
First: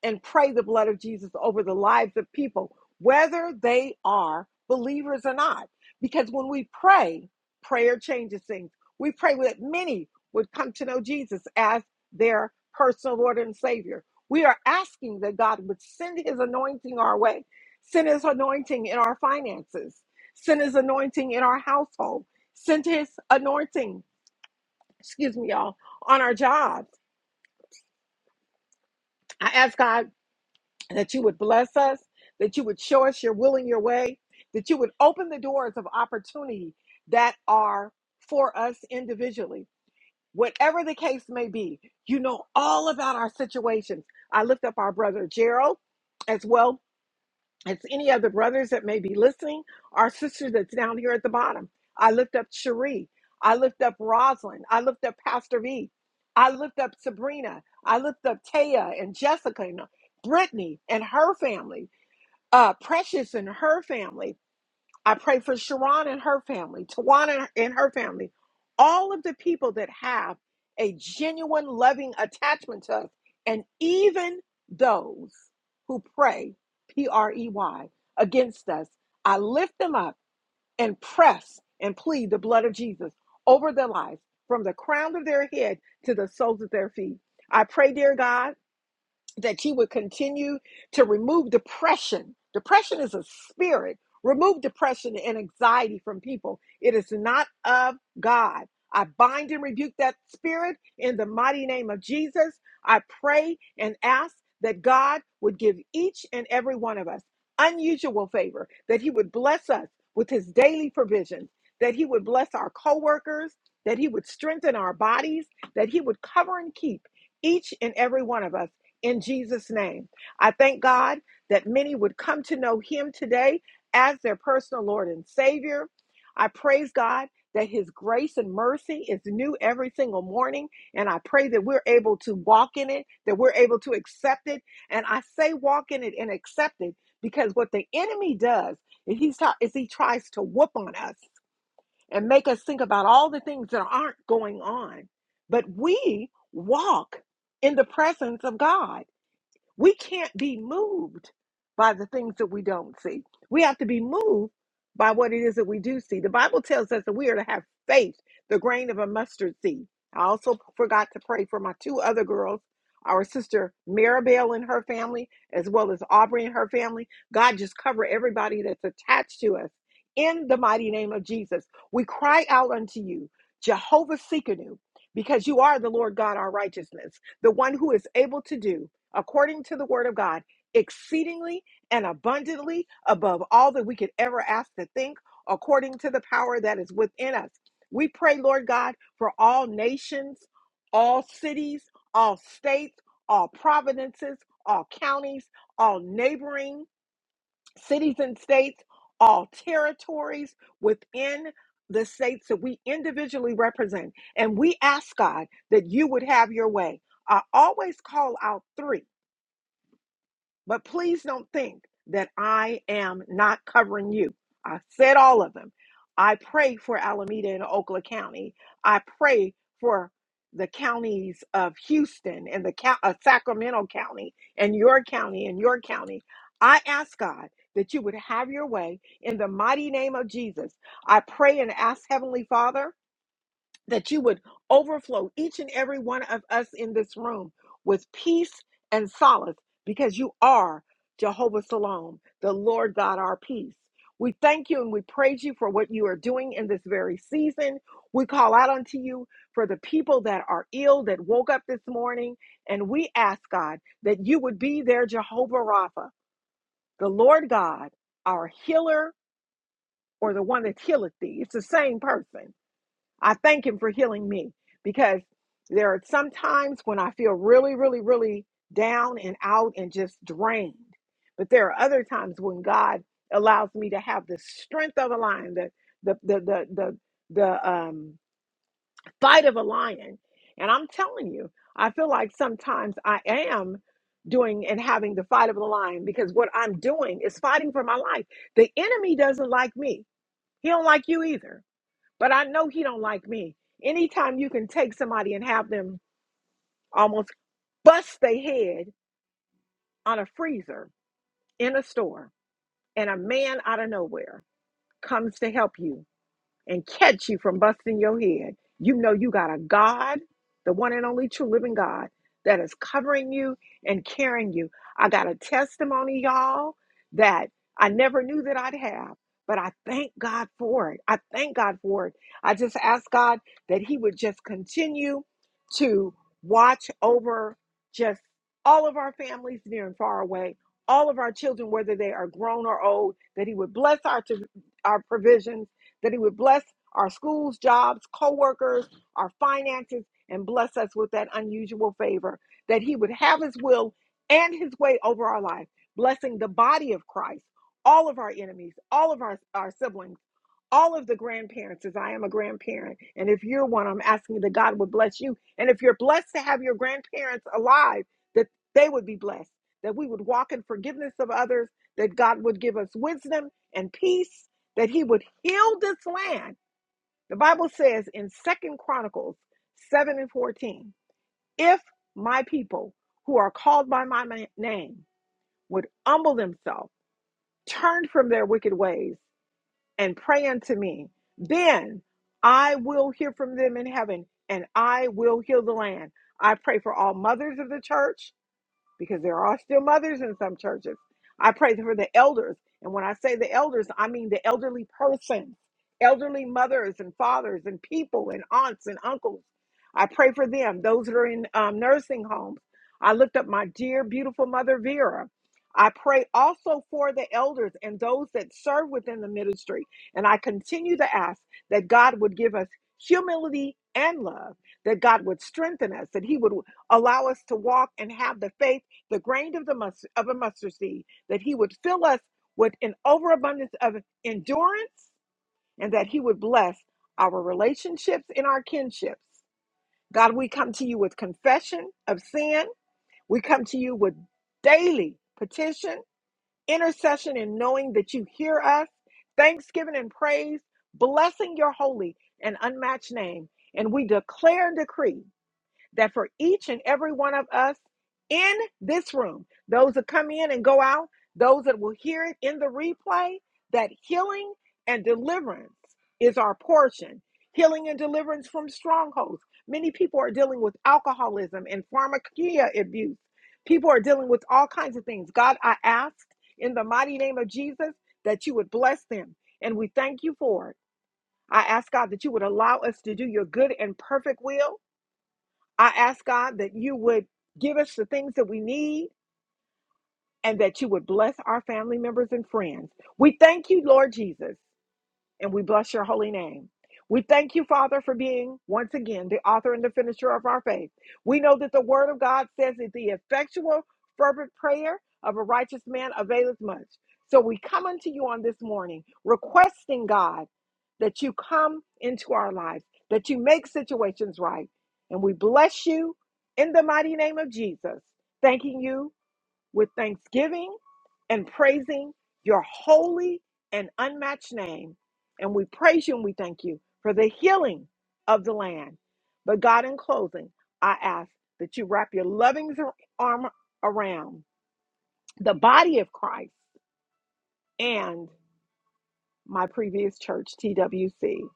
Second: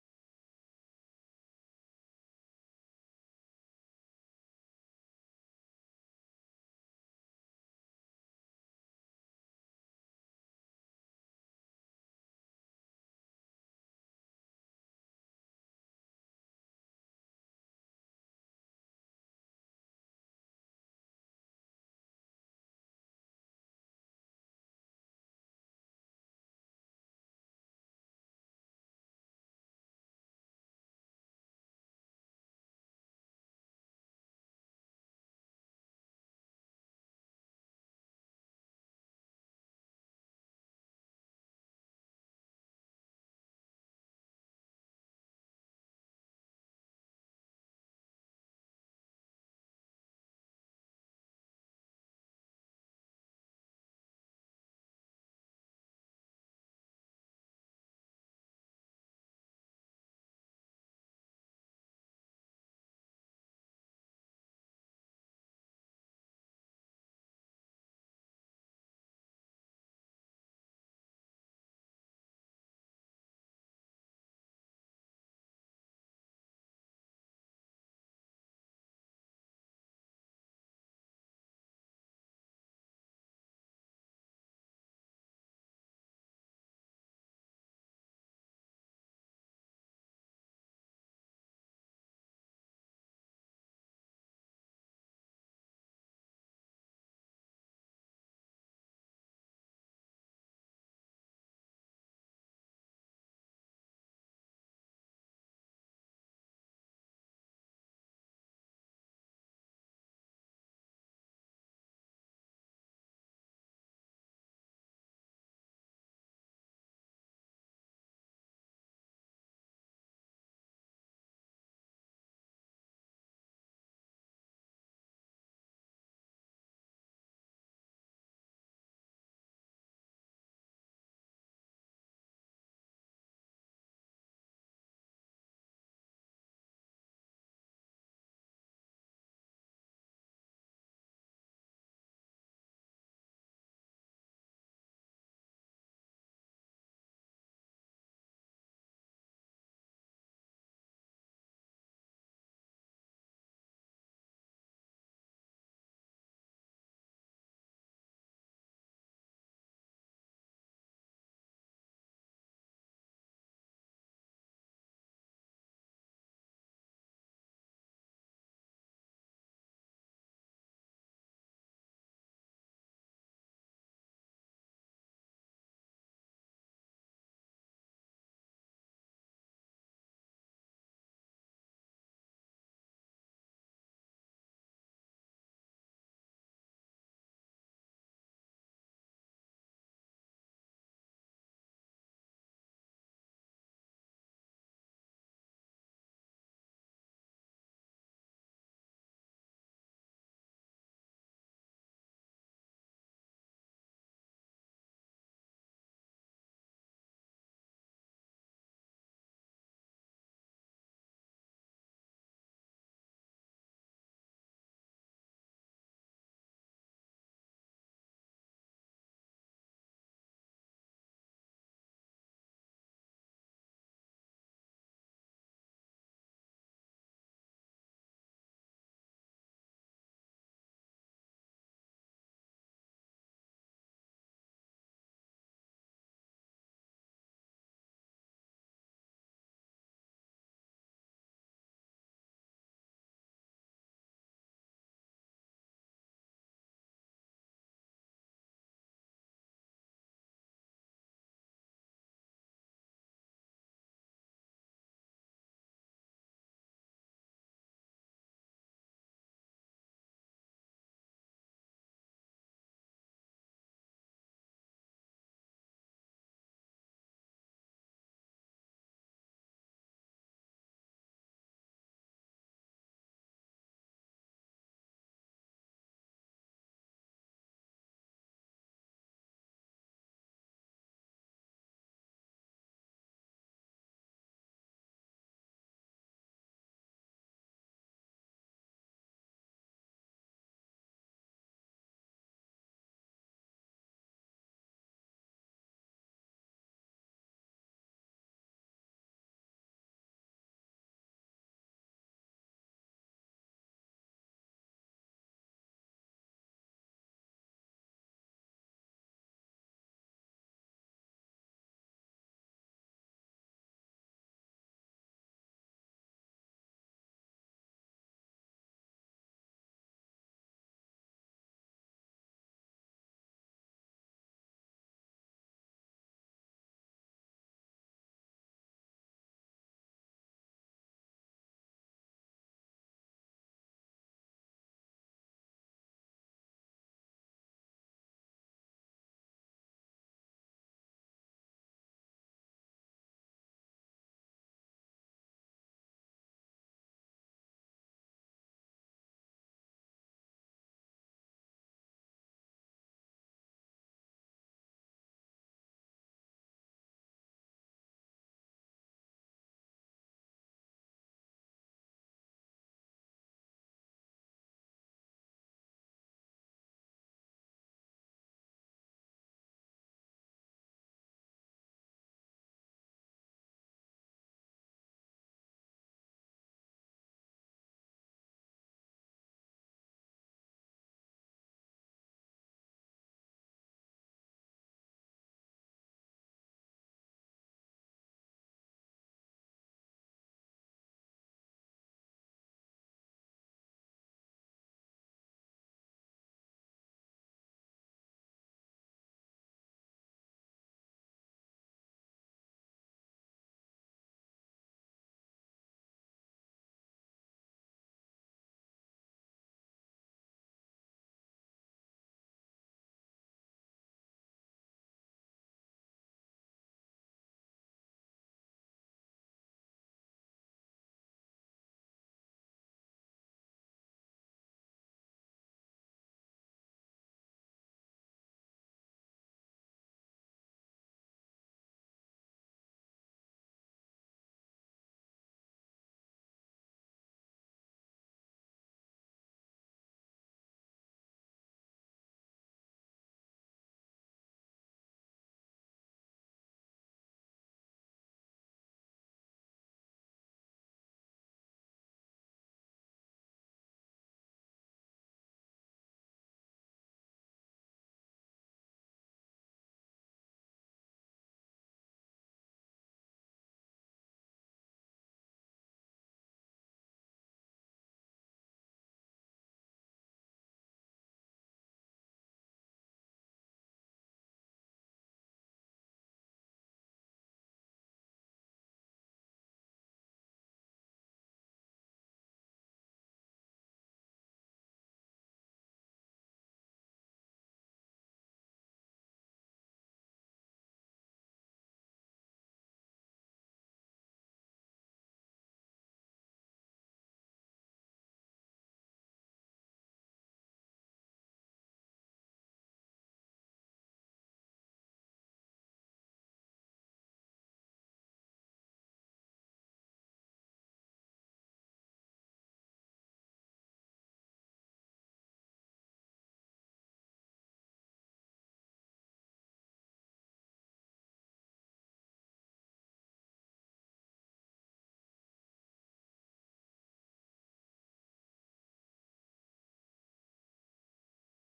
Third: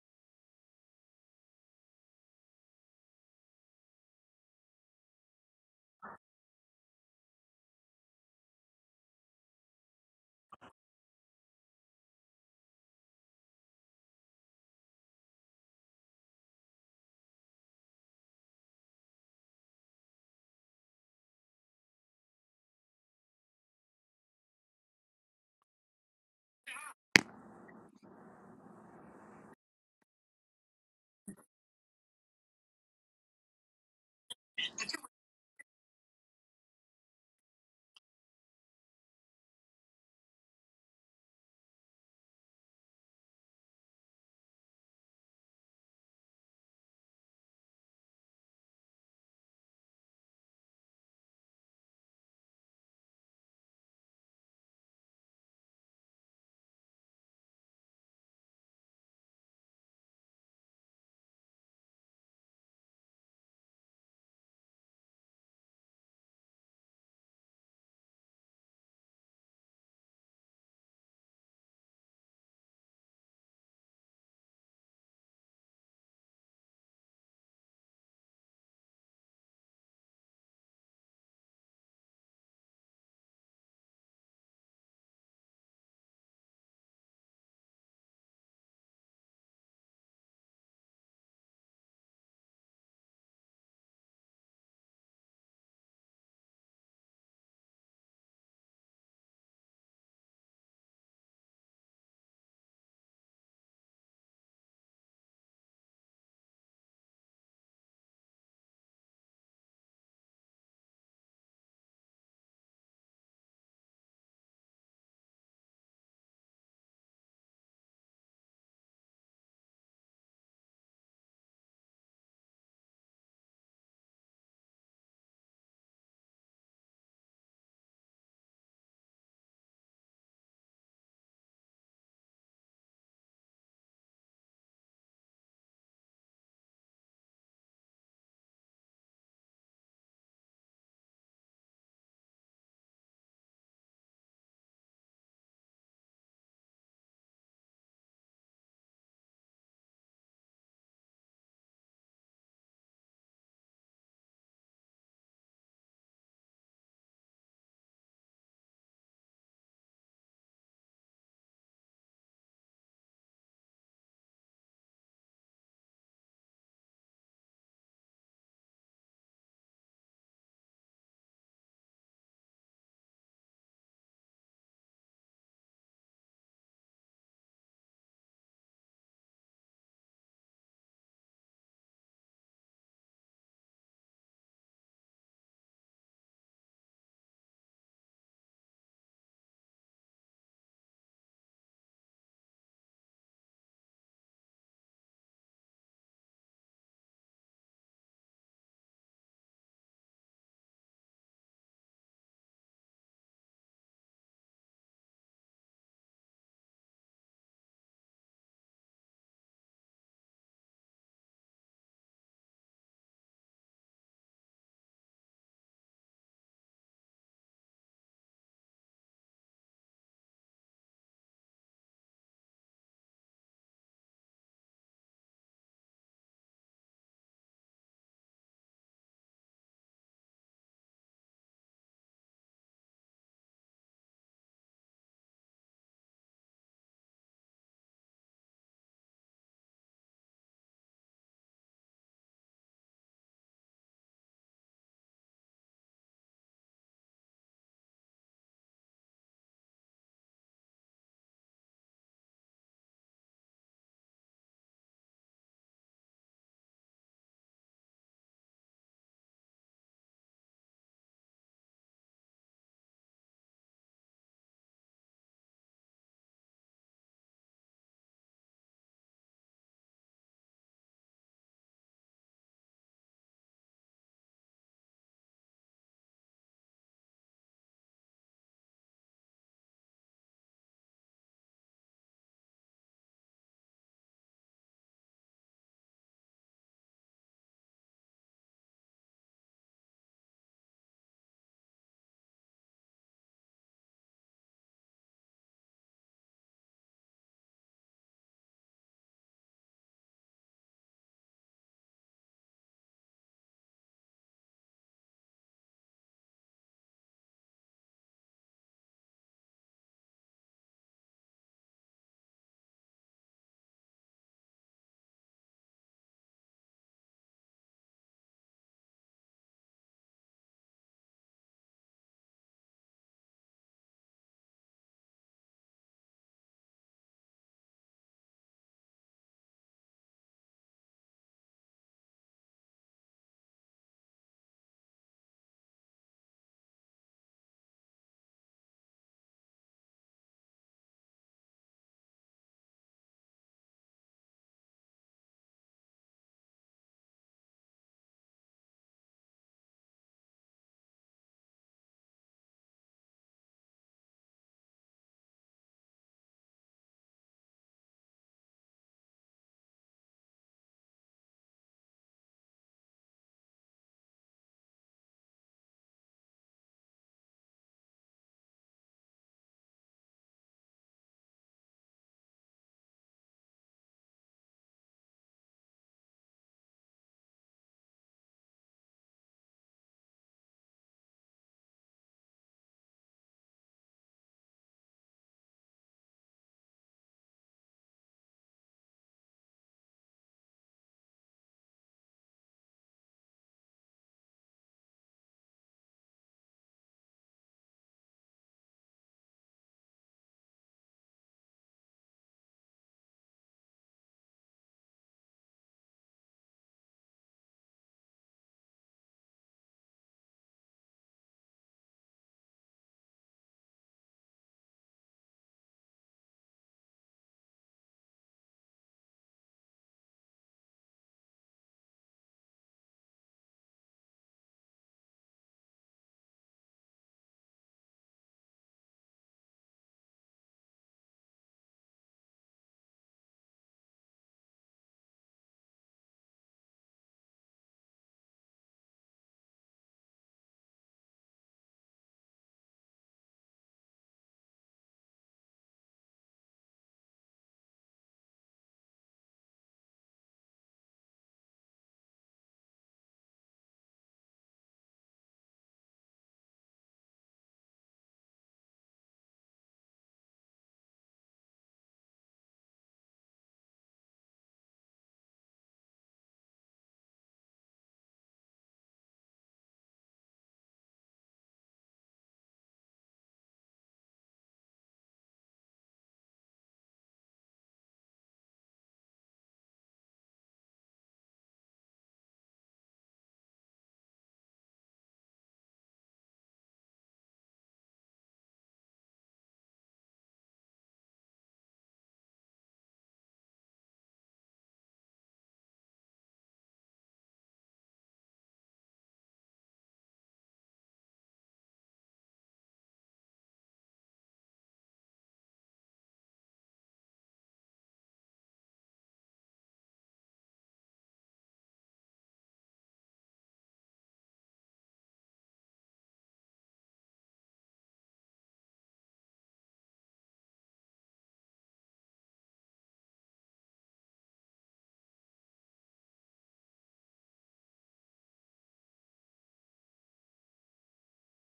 and pray the blood of Jesus over the lives of people, whether they are believers or not. Because when we pray, prayer changes things. We pray that many would come to know Jesus as their personal Lord and Savior. We are asking that God would send His anointing our way, send His anointing in our finances, send His anointing in our household, send His anointing, excuse me, y'all, on our jobs. I ask God that you would bless us, that you would show us your will and your way, that you would open the doors of opportunity that are for us individually. Whatever the case may be, you know all about our situations. I lift up our brother Gerald as well it's any other brothers that may be listening, our sister that's down here at the bottom. I lift up Cherie. I lift up Rosalind. I lift up Pastor V. I lift up Sabrina. I lift up Taya and Jessica and uh, Brittany and her family. Uh, Precious and her family. I pray for Sharon and her family, Tawana and her family, all of the people that have a genuine loving attachment to us, and even those who pray, P R E Y, against us. I lift them up and press and plead the blood of Jesus over their lives from the crown of their head to the soles of their feet. I pray, dear God that you would continue to remove depression. Depression is a spirit. Remove depression and anxiety from people. It is not of God. I bind and rebuke that spirit in the mighty name of Jesus. I pray and ask that God would give each and every one of us unusual favor, that He would bless us with His daily provisions, that He would bless our coworkers, that He would strengthen our bodies, that He would cover and keep each and every one of us in Jesus' name. I thank God that many would come to know Him today as their personal Lord and Savior. I praise God that His grace and mercy is new every single morning. And I pray that we're able to walk in it, that we're able to accept it. And I say walk in it and accept it because what the enemy does is, he's t- is he tries to whoop on us and make us think about all the things that aren't going on. But we walk in the presence of God. We can't be moved by the things that we don't see. We have to be moved by what it is that we do see. The Bible tells us that we are to have faith, the grain of a mustard seed. I also forgot to pray for my two other girls, our sister Maribel and her family, as well as Aubrey and her family. God just cover everybody that's attached to us. In the mighty name of Jesus, we cry out unto you, Jehovah Sikanu, because you are the Lord God, our righteousness, the one who is able to do according to the word of God, exceedingly and abundantly above all that we could ever ask to think, according to the power that is within us. We pray, Lord God, for all nations, all cities, all states, all provinces, all counties, all neighboring cities and states, all territories within the states that we individually represent. And we ask God that you would have your way. I always call out three but please don't think that I am not covering you. I said all of them. I pray for Alameda and Oakland County. I pray for the counties of Houston and the count, uh, Sacramento County and your county and your county. I ask God that you would have your way in the mighty name of Jesus. I pray and ask Heavenly Father that you would overflow each and every one of us in this room with peace and solace because you are Jehovah Shalom, the Lord God, our peace. We thank you and we praise you for what you are doing in this very season. We call out unto you for the people that are ill that woke up this morning. And we ask, God, that you would be their Jehovah Rapha, the Lord God, our healer, or the one that healeth thee. It's the same person. I thank Him for healing me because there are some times when I feel really, really, really down and out and just drained. But there are other times when God allows me to have the strength of a lion, the the the the the, the um, fight of a lion. And I'm telling you, I feel like sometimes I am doing and having the fight of the lion because what I'm doing is fighting for my life. The enemy doesn't like me. He don't like you either but I know he don't like me. Anytime you can take somebody and have them almost bust their head on a freezer in a store and a man out of nowhere comes to help you and catch you from busting your head. You know you got a God, the one and only true living God, that is covering you and carrying you. I got a testimony, y'all, that I never knew that I'd have, but I thank God for it. I thank God for it. I just ask God that He would just continue to watch over just all of our families near and far away, all of our children, whether they are grown or old, that He would bless our, our provisions that He would bless our schools, jobs, coworkers, our finances, and bless us with that unusual favor, that He would have His will and His way over our life, blessing the body of Christ, all of our enemies, all of our, our siblings all of the grandparents as I am a grandparent. And if you're one, I'm asking that God would bless you. And if you're blessed to have your grandparents alive, that they would be blessed, that we would walk in forgiveness of others, that God would give us wisdom and peace, that He would heal this land. The Bible says in Second Chronicles 7 and 14, if my people who are called by my ma- name would humble themselves, turn from their wicked ways, and pray unto me. Then I will hear from them in heaven and I will heal the land. I pray for all mothers of the church because there are still mothers in some churches. I pray for the elders. And when I say the elders, I mean the elderly persons, elderly mothers and fathers and people and aunts and uncles. I pray for them, those that are in um, nursing homes. I looked up my dear, beautiful mother, Vera. I pray also for the elders and those that serve within the ministry. And I continue to ask that God would give us humility and love, that God would strengthen us, that He would allow us to walk and have the faith the grain of the mustard, of a mustard seed, that he would fill us with an overabundance of endurance, and that he would bless our relationships and our kinships. God, we come to you with confession of sin. We come to you with daily petition, intercession, and knowing that you hear us, thanksgiving and praise, blessing your holy and unmatched name. And we declare and decree that for each and every one of us in this room, those that come in and go out, those that will hear it in the replay, that healing and deliverance is our portion. Healing and deliverance from strongholds. Many people are dealing with alcoholism and pharmacia abuse. People are dealing with all kinds of things. God, I ask in the mighty name of Jesus that you would bless them, and we thank you for it. I ask God that you would allow us to do your good and perfect will I ask God that you would give us the things that we need and that you would bless our family members and friends. We thank you, Lord Jesus and we bless your holy name. We thank you, Father, for being once again the author and the finisher of our faith. We know that the word of God says that the effectual, fervent prayer of a righteous man availeth much. So we come unto you on this morning, requesting God that you come into our lives, that you make situations right. And we bless you in the mighty name of Jesus, thanking you with thanksgiving and praising your holy and unmatched name. And we praise you and we thank you for the healing of the land. But God, in closing, I ask that you wrap your loving arm around the body of Christ and my previous church, TWC.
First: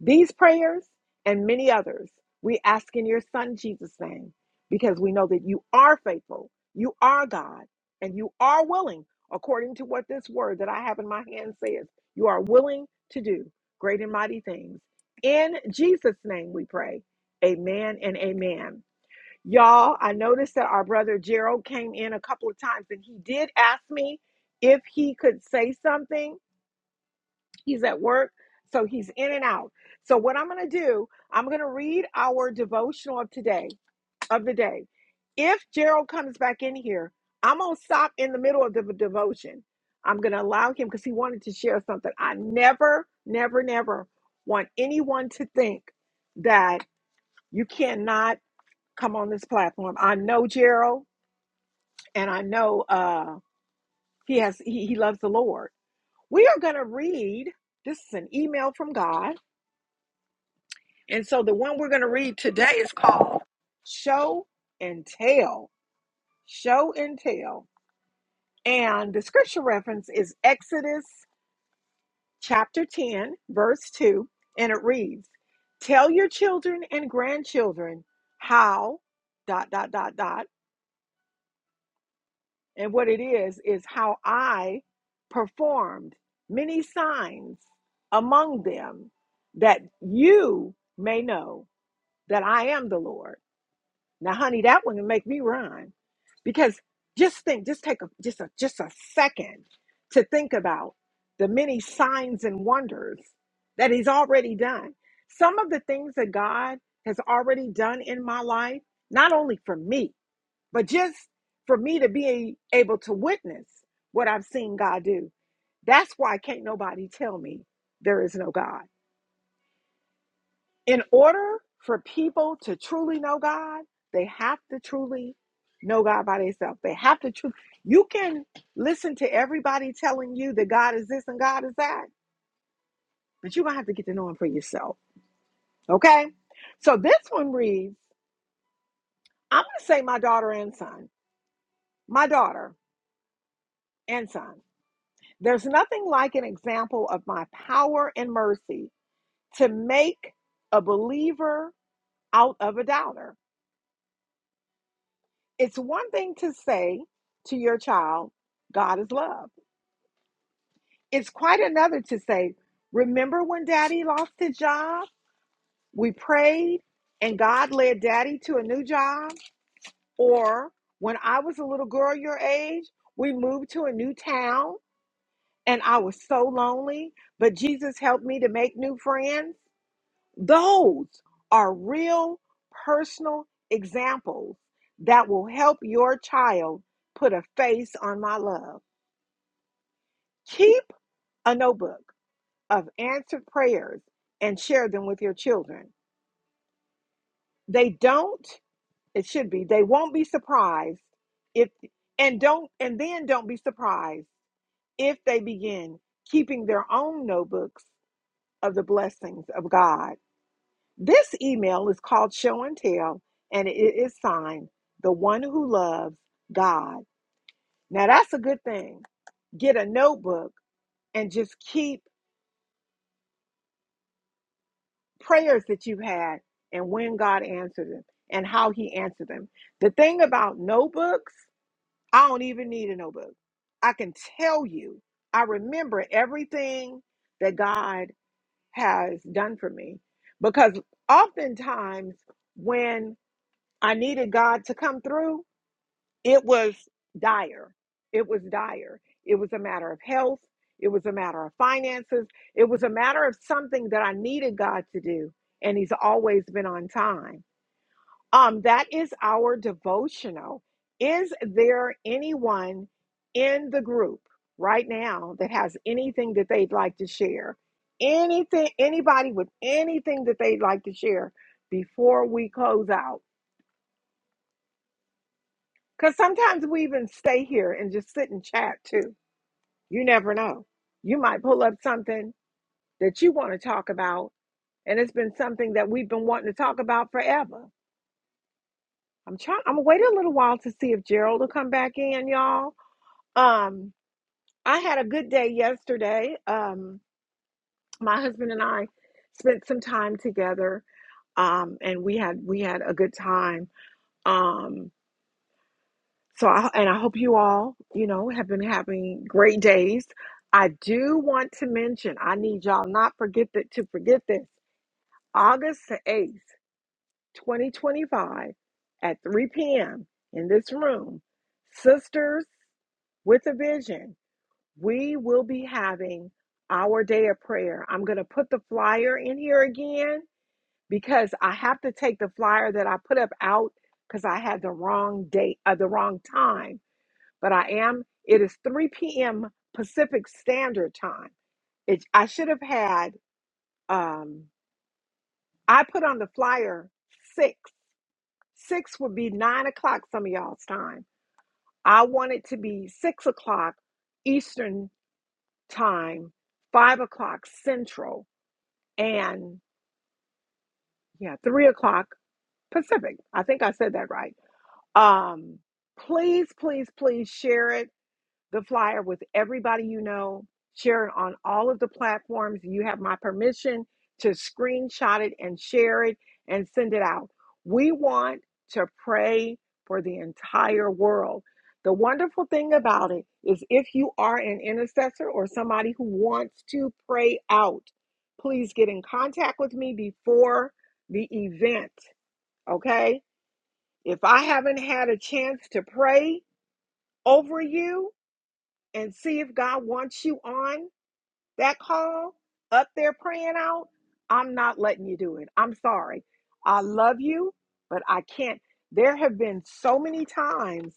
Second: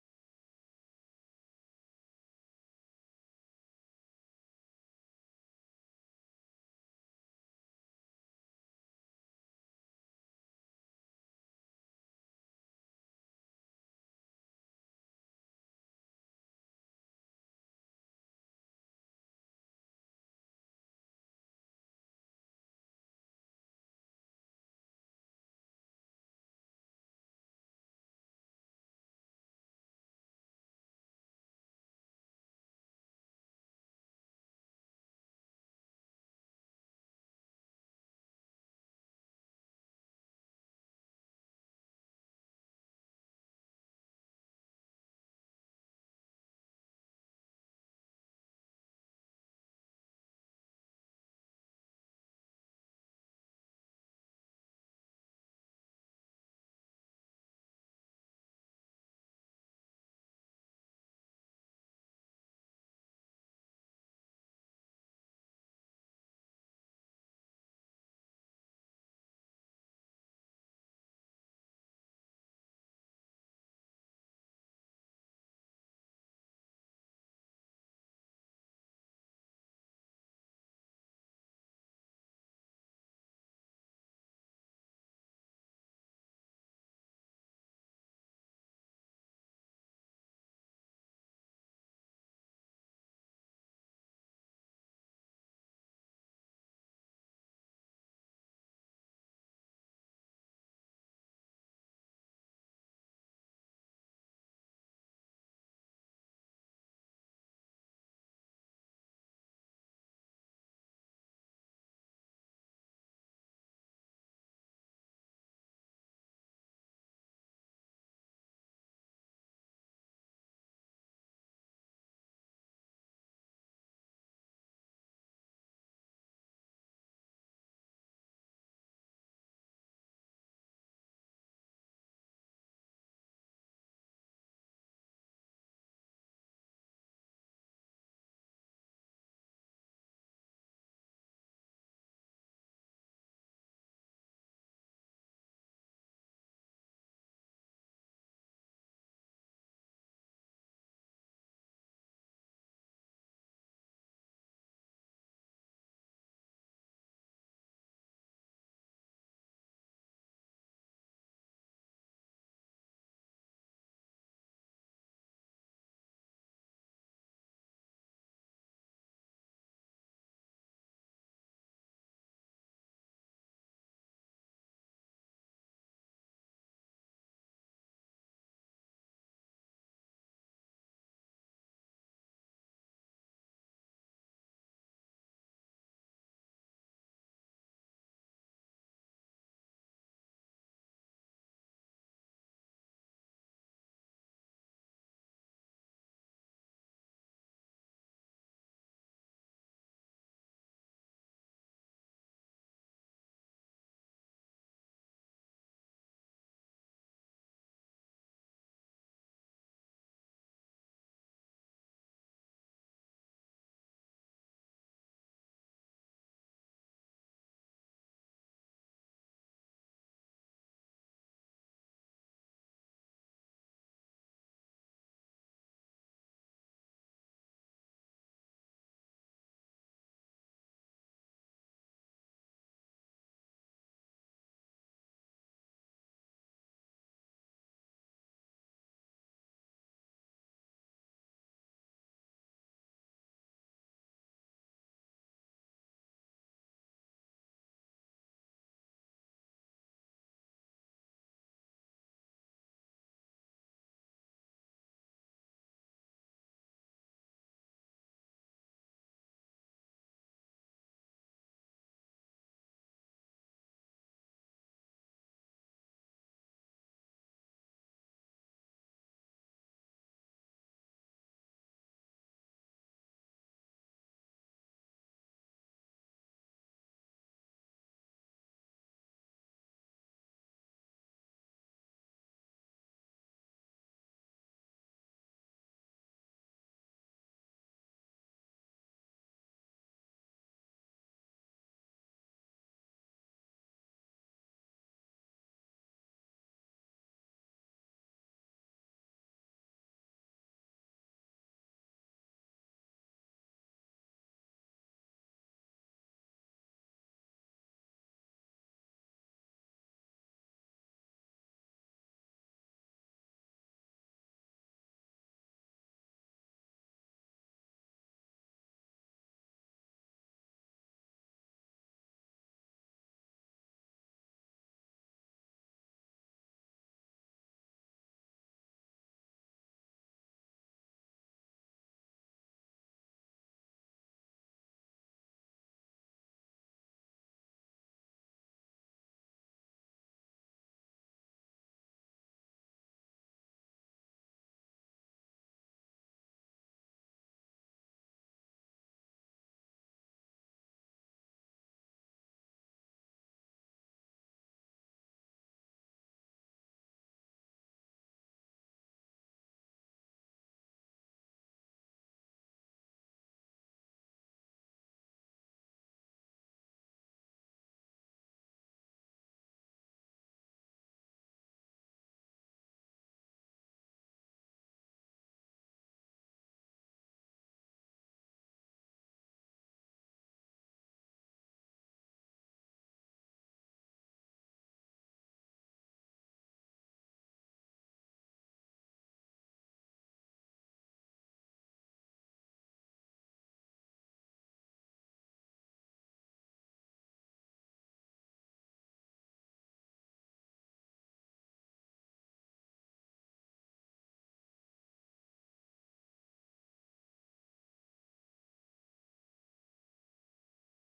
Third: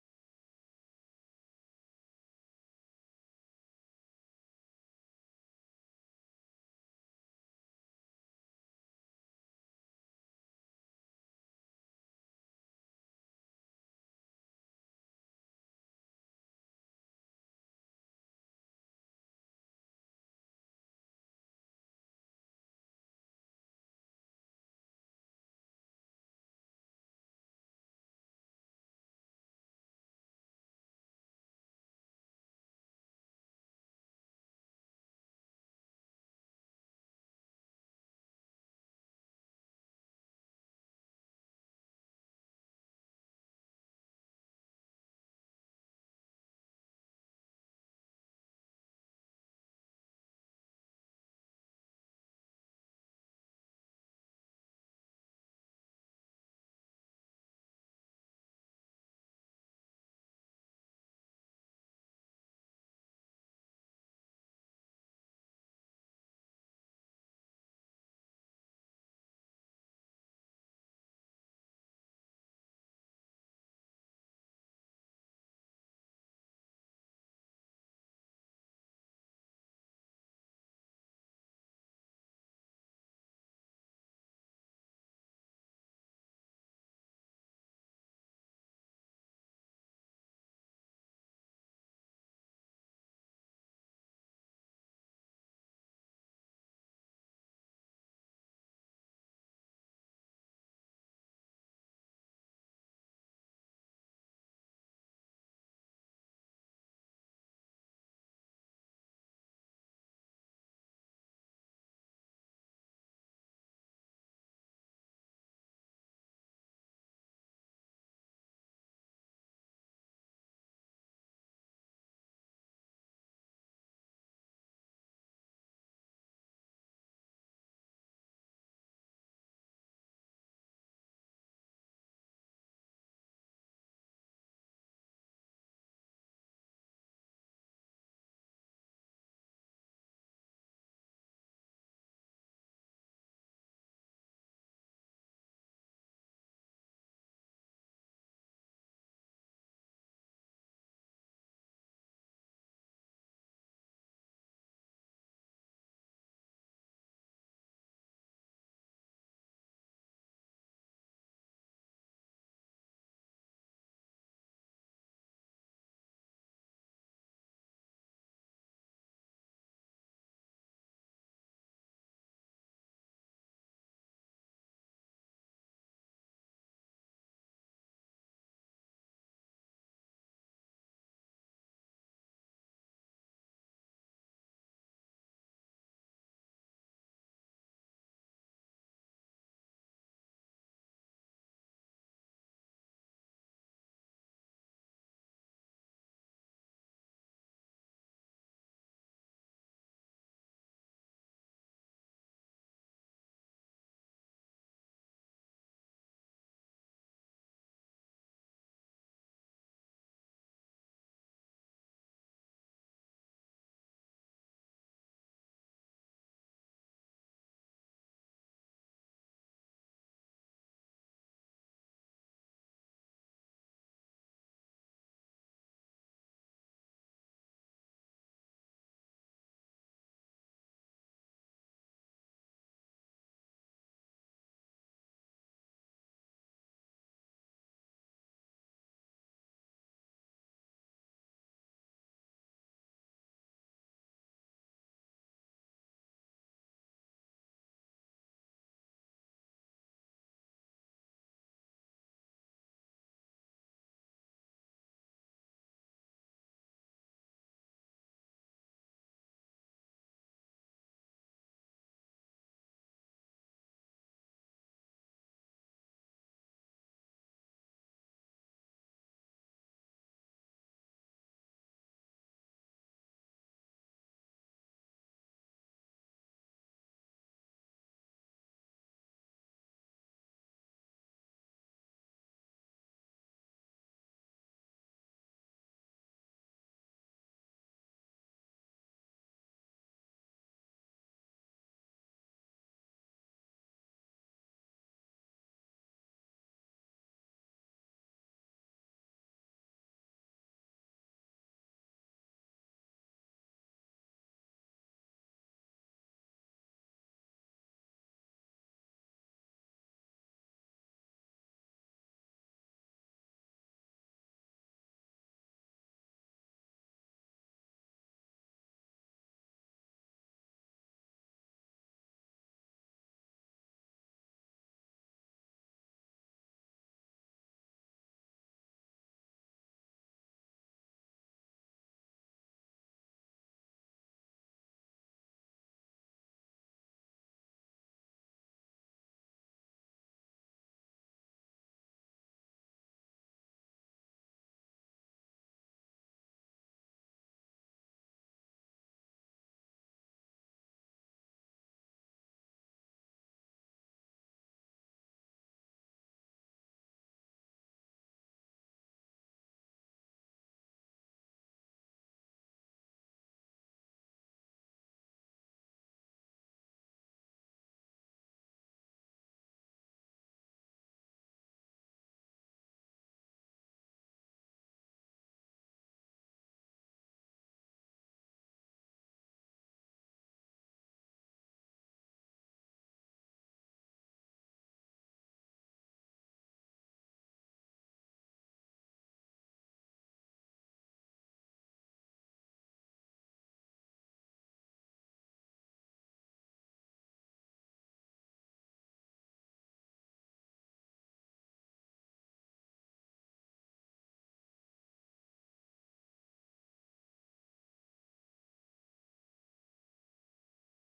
These prayers and many others we ask in your Son Jesus' name because we know that you are faithful, you are God, and you are willing, according to what this word that I have in my hand says, you are willing to do great and mighty things. In Jesus' name we pray. Amen and amen. Y'all, I noticed that our brother Gerald came in a couple of times and he did ask me if he could say something. He's at work, so he's in and out. So what I'm going to do, I'm going to read our devotional of today, of the day. If Gerald comes back in here, I'm going to stop in the middle of the devotion. I'm going to allow him because he wanted to share something. I never, never, never want anyone to think that you cannot come on this platform. I know Gerald, and I know uh, he has he, he loves the Lord. We are going to read. This is an email from God And so the one we're going to read today is called Show and Tell. Show and Tell. And the scripture reference is Exodus chapter 10, verse 2. And it reads Tell your children and grandchildren how, dot, dot, dot, dot. And what it is, is how I performed many signs among them that you may know that I am the Lord. Now, honey, that one would make me run because just think, just take a just a just a second to think about the many signs and wonders that He's already done. Some of the things that God has already done in my life, not only for me, but just for me to be able to witness what I've seen God do. That's why can't nobody tell me there is no God in order for people to truly know God, they have to truly know God by themselves. They have to truly. You can listen to everybody telling you that God is this and God is that, but you're going to have to get to know Him for yourself. Okay? So this one reads I'm going to say my daughter and son. My daughter and son. There's nothing like an example of my power and mercy to make a believer out of a doubter. It's one thing to say to your child, God is love. It's quite another to say, Remember when daddy lost his job? We prayed and God led daddy to a new job. Or when I was a little girl your age, we moved to a new town and I was so lonely, but Jesus helped me to make new friends. Those are real personal examples that will help your child put a face on my love. Keep a notebook of answered prayers and share them with your children. They don't, it should be, they won't be surprised if, and don't, and then don't be surprised if they begin keeping their own notebooks of the blessings of God. This email is called Show and Tell, and it is signed The One Who Loves God. Now, that's a good thing. Get a notebook and just keep prayers that you had and when God answered them and how he answered them. The thing about notebooks, I don't even need a notebook. I can tell you, I remember everything that God has done for me because oftentimes when I needed God to come through, it was dire. It was dire. It was a matter of health. It was a matter of finances. It was a matter of something that I needed God to do. And He's always been on time. Um, that is our devotional. Is there anyone in the group right now that has anything that they'd like to share? Anything, anybody with anything that they'd like to share before we close out? Because sometimes we even stay here and just sit and chat too You never know. You might pull up something that you want to talk about, and it's been something that we've been wanting to talk about forever. I'm trying. I'm gonna wait a little while to see if Gerald will come back in, y'all. Um, I had a good day yesterday. Um, my husband and I spent some time together, um, and we had we had a good time. Um, so I, and I hope you all, you know, have been having great days. I do want to mention. I need y'all not forget that to forget this August 8th, 2025, at 3 p.m. in this room, Sisters with a Vision, we will be having our day of prayer. I'm going to put the flyer in here again because I have to take the flyer that I put up out because I had the wrong date, uh, the wrong time. But I am, it is 3 p.m. Pacific Standard Time. It, I should have had, um, I put on the flyer 6. Six would be nine o'clock some of y'all's time. I want it to be six o'clock Eastern time, five o'clock Central, and yeah, three o'clock Pacific. I think I said that right. Um, please, please, please share it. the flyer with everybody you know. Share it on all of the platforms. You have my permission to screenshot it and share it and send it out. We want to pray for the entire world. The wonderful thing about it is if you are an intercessor or somebody who wants to pray out, please get in contact with me before the event, okay? If I haven't had a chance to pray over you, and see if God wants you on that call up there praying out, I'm not letting you do it. I'm sorry. I love you, but I can't. There have been so many times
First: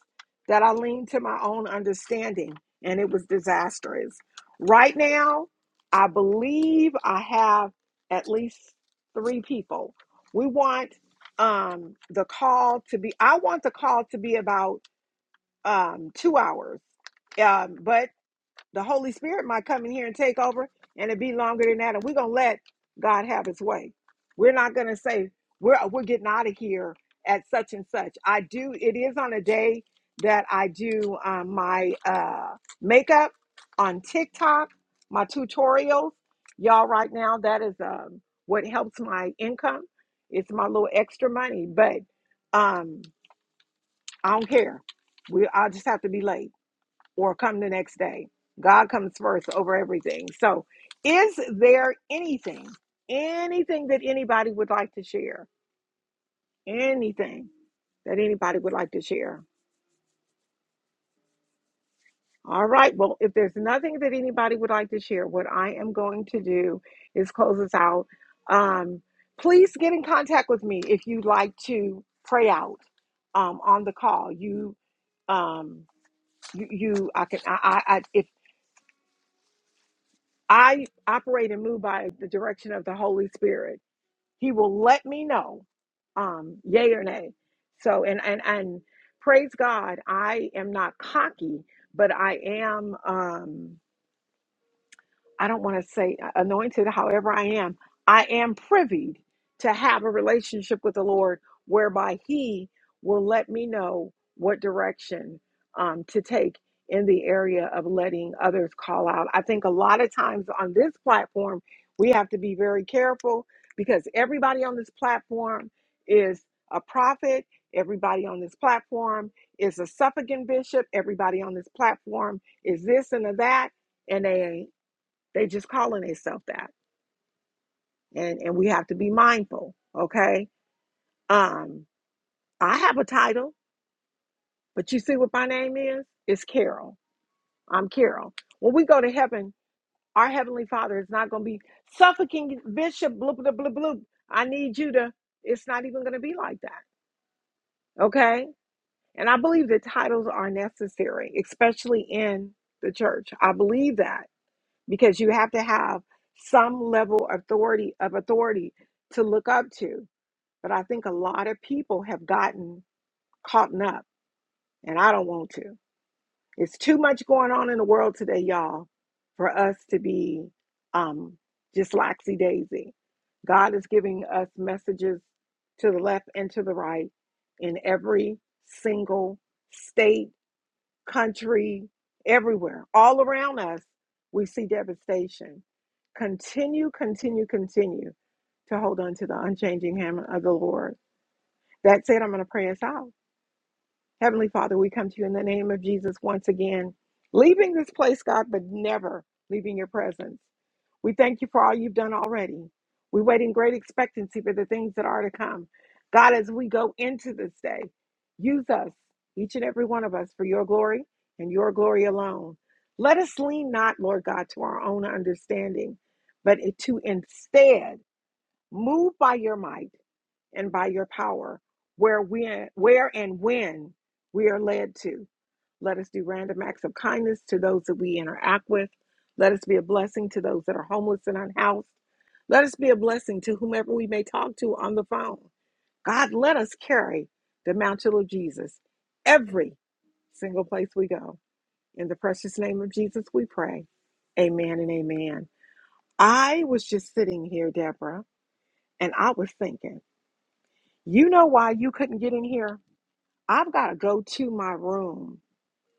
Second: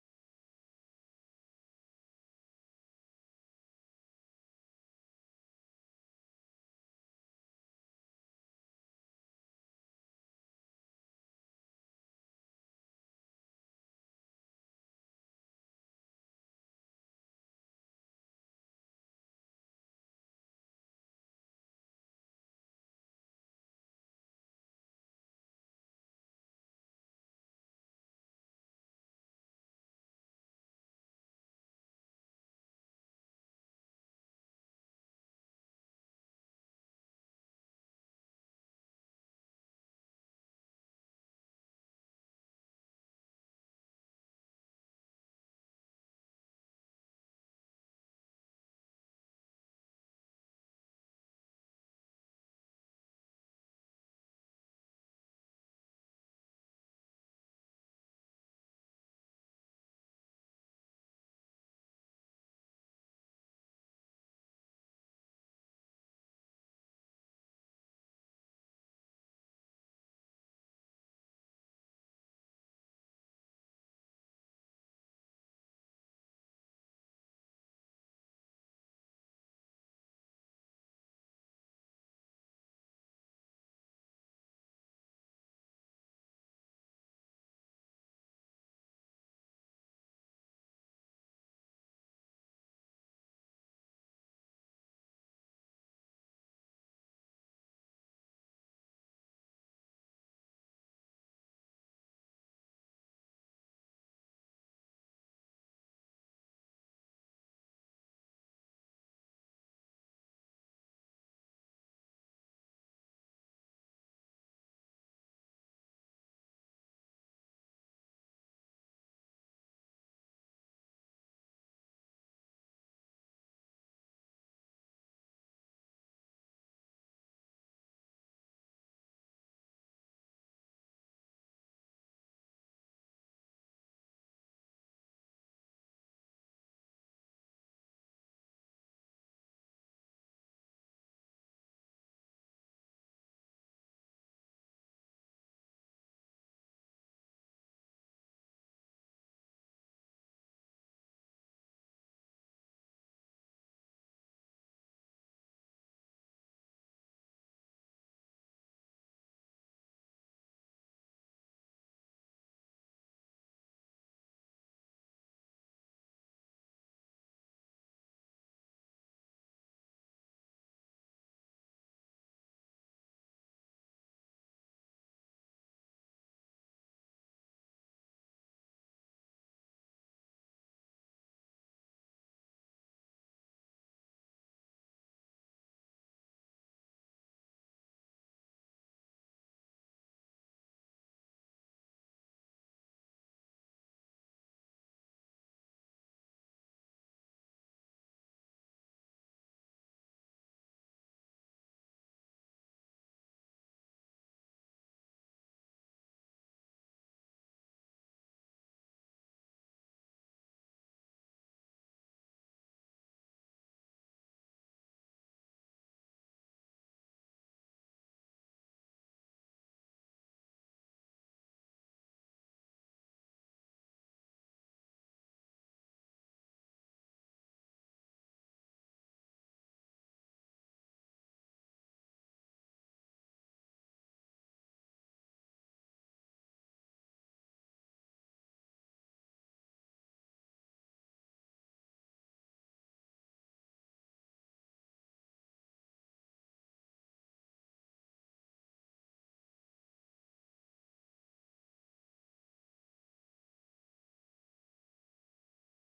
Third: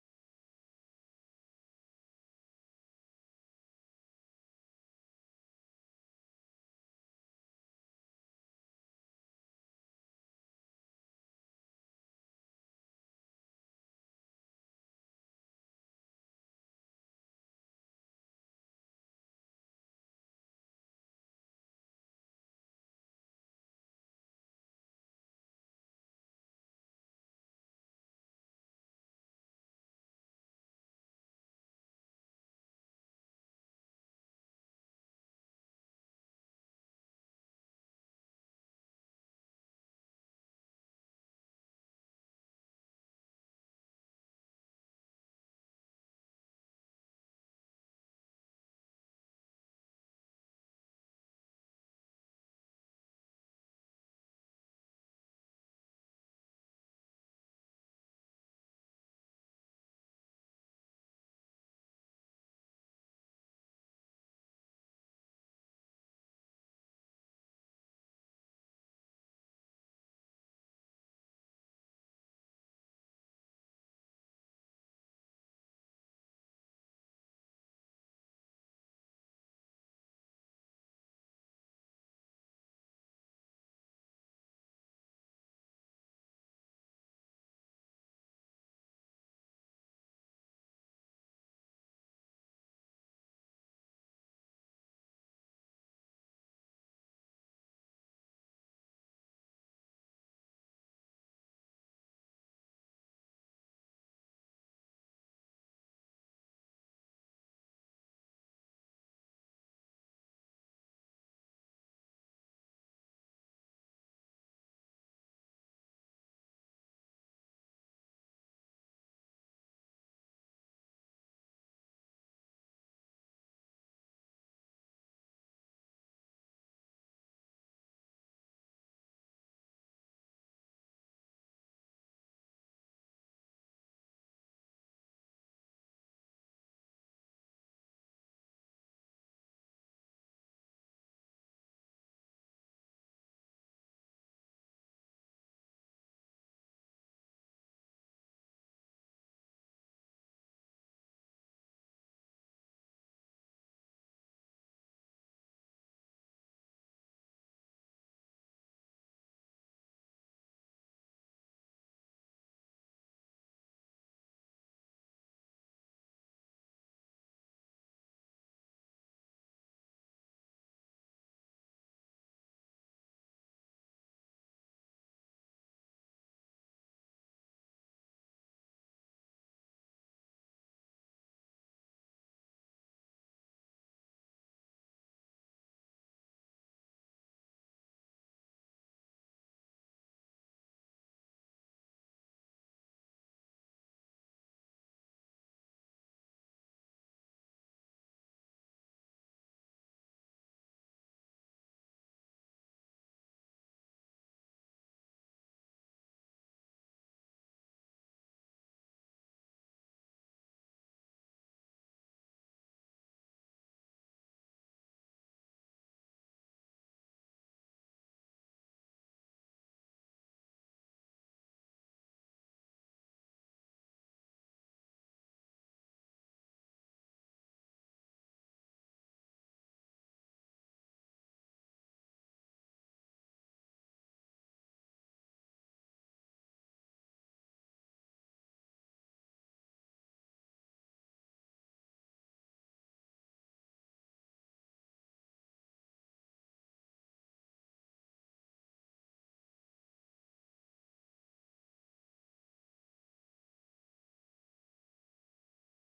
that I leaned to my own understanding and it was disastrous. Right now, I believe I have at least three people. We want um, the call to be, I want the call to be about um, two hours Um, but. The Holy Spirit might come in here and take over, and it'd be longer than that. And we're gonna let God have His way. We're not gonna say we're we're getting out of here at such and such. I do. It is on a day that I do um, my uh, makeup on TikTok, my tutorials. Y'all, right now, that is um, what helps my income. It's my little extra money, but um, I don't care. We, I just have to be late or come the next day. God comes first over everything. So, is there anything, anything that anybody would like to share? Anything that anybody would like to share? All right. Well, if there's nothing that anybody would like to share, what I am going to do is close us out. Um, please get in contact with me if you'd like to pray out um, on the call. You um you, you i can I, I i if I operate and move by the direction of the Holy Spirit. He will let me know, um, yay or nay. So, and and and praise God, I am not cocky, but I am. Um, I don't want to say uh, anointed, however I am, I am privy to have a relationship with the Lord whereby He will let me know what direction um, to take in the area of letting others call out. I think a lot of times on this platform, we have to be very careful because everybody on this platform is a prophet, everybody on this platform is a suffragan bishop, everybody on this platform is this and a that. and they they just calling themselves that. And and we have to be mindful, okay? Um, I have a title, but you see what my name is? It's Carol. I'm Carol. When we go to heaven, our heavenly father is not gonna be suffocating bishop, blah blah blah blah. I need you to, it's not even gonna be like that, okay? And I believe that titles are necessary, especially in the church. I believe that because you have to have some level of authority of authority to look up to. But I think a lot of people have gotten caught up, and I don't want to. It's too much going on in the world today, y'all, for us to be um, just laxy daisy. God is giving us messages to the left and to the right in every single state, country, everywhere, all around us. We see devastation. Continue, continue, continue to hold on to the unchanging hand of the Lord that said, I'm going to pray us out. Heavenly Father, we come to you in the name of Jesus once again, leaving this place, God, but never leaving your presence. We thank you for all you've done already. We wait in great expectancy for the things that are to come. God, as we go into this day, use us, each and every one of us, for your glory and your glory alone. Let us lean not, Lord God, to our own understanding, but to instead move by your might and by your power, where we where and when we are led to. Let us do random acts of kindness to those that we interact with. Let us be a blessing to those that are homeless and unhoused. Let us be a blessing to whomever we may talk to on the phone. God, let us carry the mantle of Jesus every single place we go. In the precious name of Jesus, we pray. Amen and amen. I was just sitting here, Deborah, and I was thinking, you know why you couldn't get in here? I've got to go to my room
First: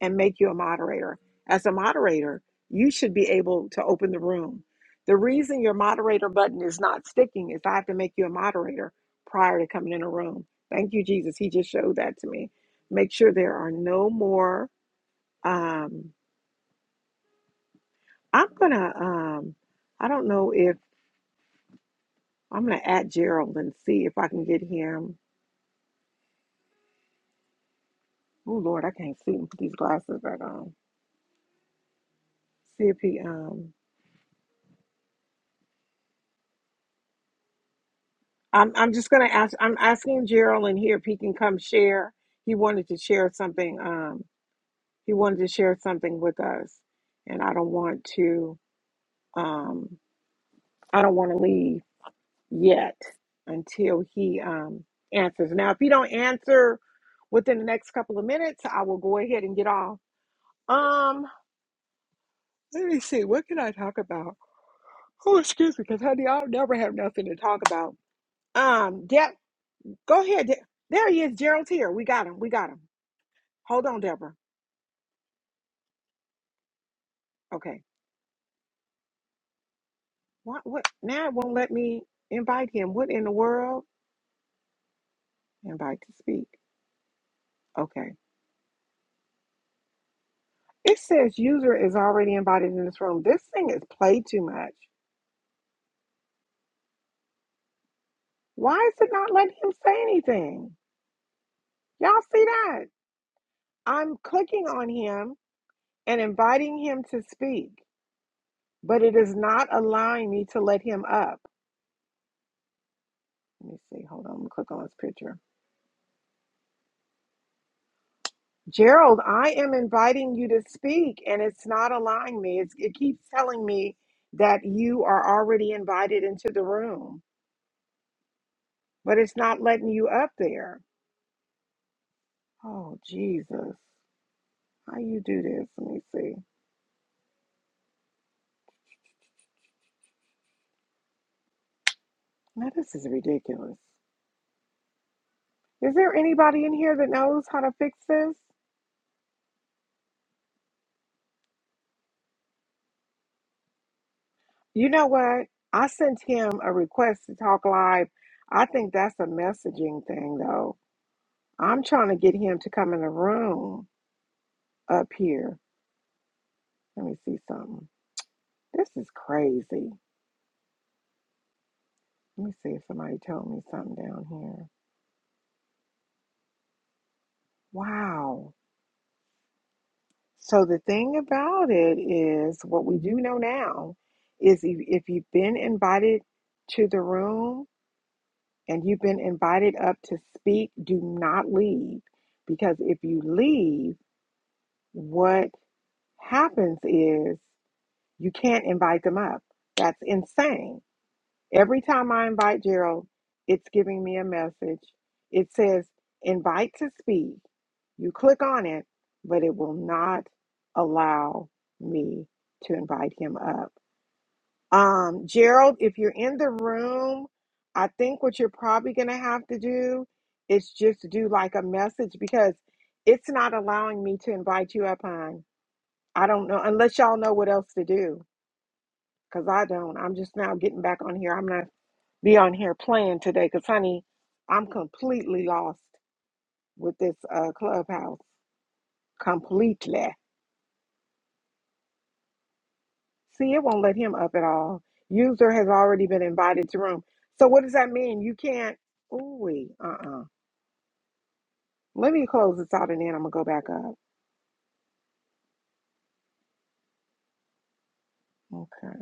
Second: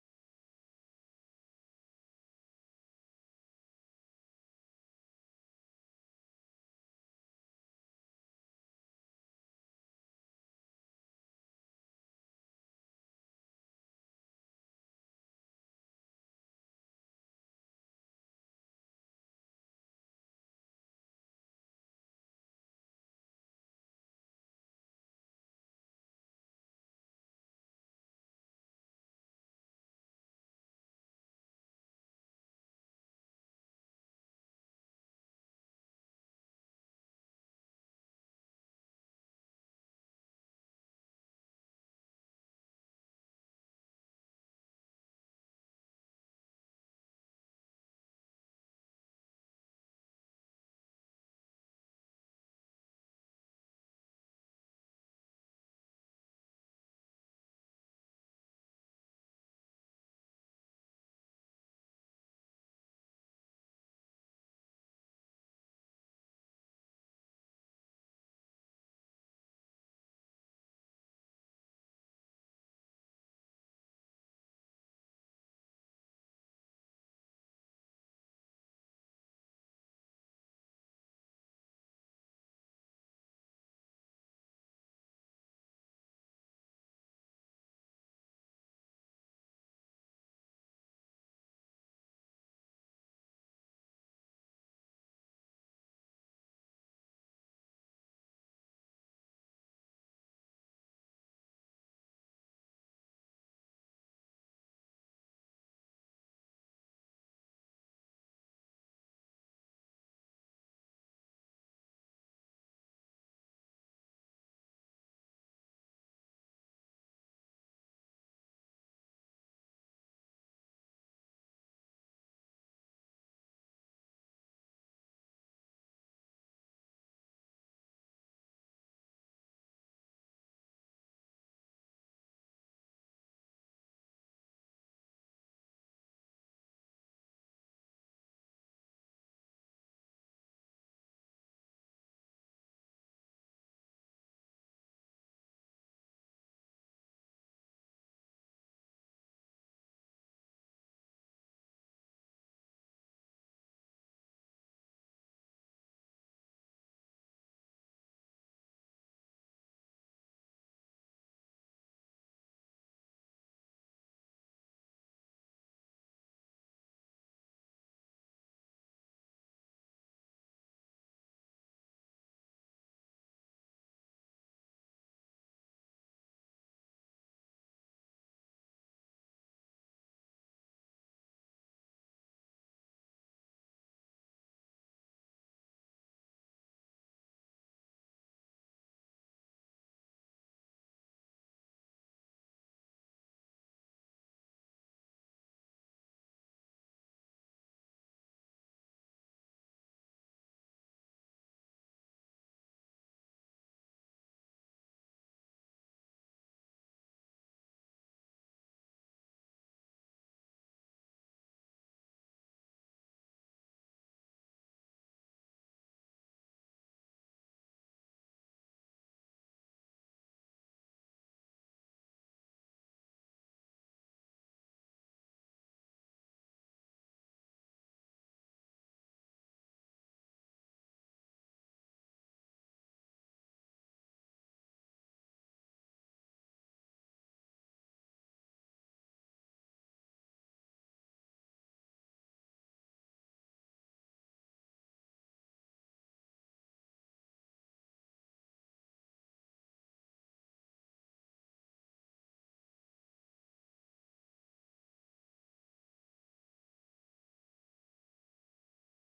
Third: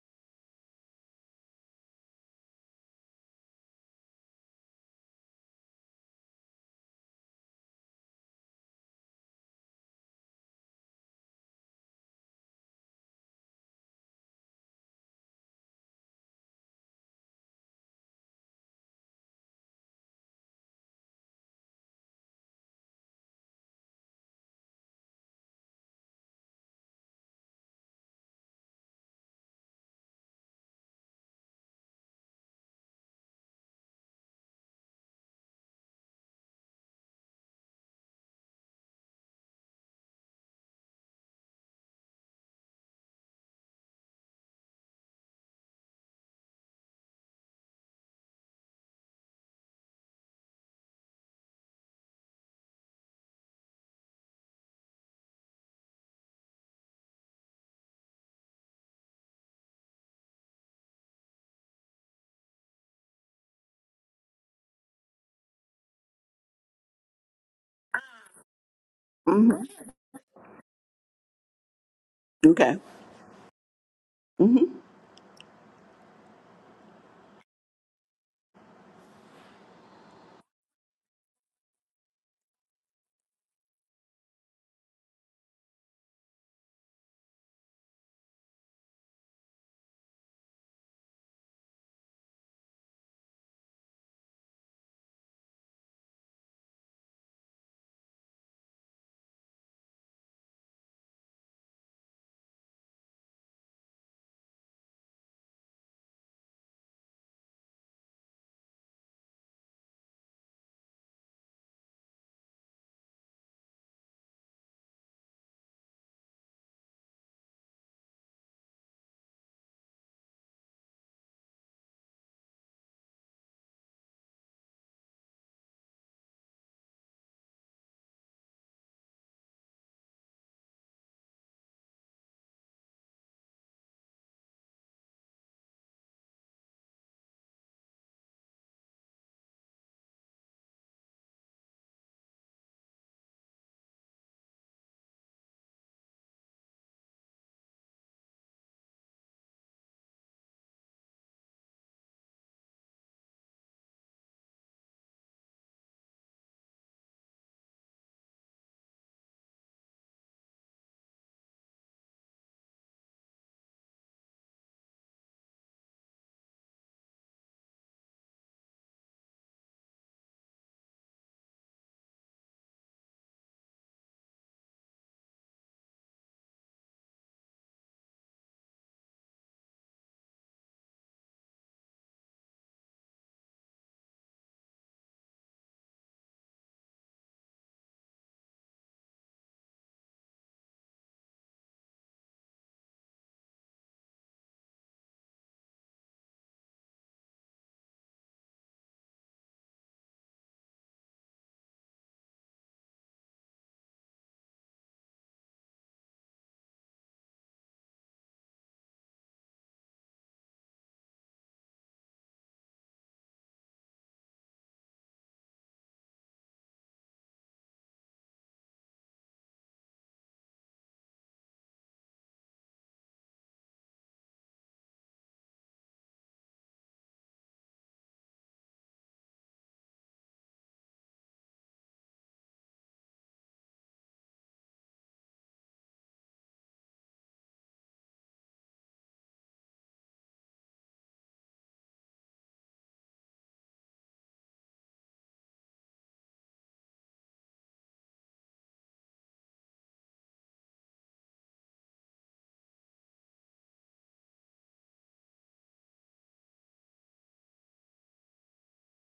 and make you a moderator. As a moderator, you should be able to open the room. The reason your moderator button is not sticking is I have to make you a moderator prior to coming in a room. Thank you, Jesus. He just showed that to me. Make sure there are no more. Um, I'm gonna. Um, I don't know if I'm gonna add Gerald and see if I can get him. Oh Lord, I can't see him. Put these glasses back on. See if he um I'm I'm just gonna ask. I'm asking Gerald in here if he can come share. He wanted to share something. Um, he wanted to share something with us, and I don't want to. Um, I don't want to leave yet until he um answers. Now, if he don't answer within the next couple of minutes, I will go ahead and get off. Um, let me see. What can I talk about? Oh, excuse me, because honey, I'll never have nothing to talk about. Um, Deb, hmm go ahead. Deb. There he is. Gerald's here. We got him. We got Okay. him. Hold on, Deborah. Mm-hmm. Okay. What? What? Now it won't let me invite him. What in the world? Invite to speak. Okay. It says user is already invited in this room. This thing is played too much. Why is it not letting him say anything? Y'all see that? I'm clicking on him and inviting him to speak, but it is not allowing me to let him up. Let me see. Hold on. I'm gonna click on his picture. Gerald, I am inviting you to speak, and it's not allowing me. It's, it keeps telling me that you are already invited into the room, but it's not letting you up there. Oh, Jesus. How you do this? Let me see. Now, this is ridiculous. Is there anybody in here that knows how to fix this? You know what? I sent him a request to talk live. I think that's a messaging thing, though. I'm trying to get him to come in the room up here. Let me see something. This is crazy. Let me see if somebody told me something down here. Wow. So the thing about it is what we do know now is if if you've been invited to the room and you've been invited up to speak, do not leave because if you leave, what happens is you can't invite them up. That's insane. Every time I invite Gerald, it's giving me a message. It says, invite to speak. You click on it, but it will not allow me to invite him up. Um, Gerald, if you're in the room, I think what you're probably going to have to do is just do like a message because it's not allowing me to invite you up, hon. I don't know, unless y'all know what else to do, because I don't. I'm just now getting back on here. I'm not be on here playing today because, honey, I'm completely lost with this uh, clubhouse. Completely. See, it won't let him up at all. User has already been invited to room. So, what does that mean? You can't. Ooh, wee. uh uh Let me close this out and then I'm going to go back up. Okay.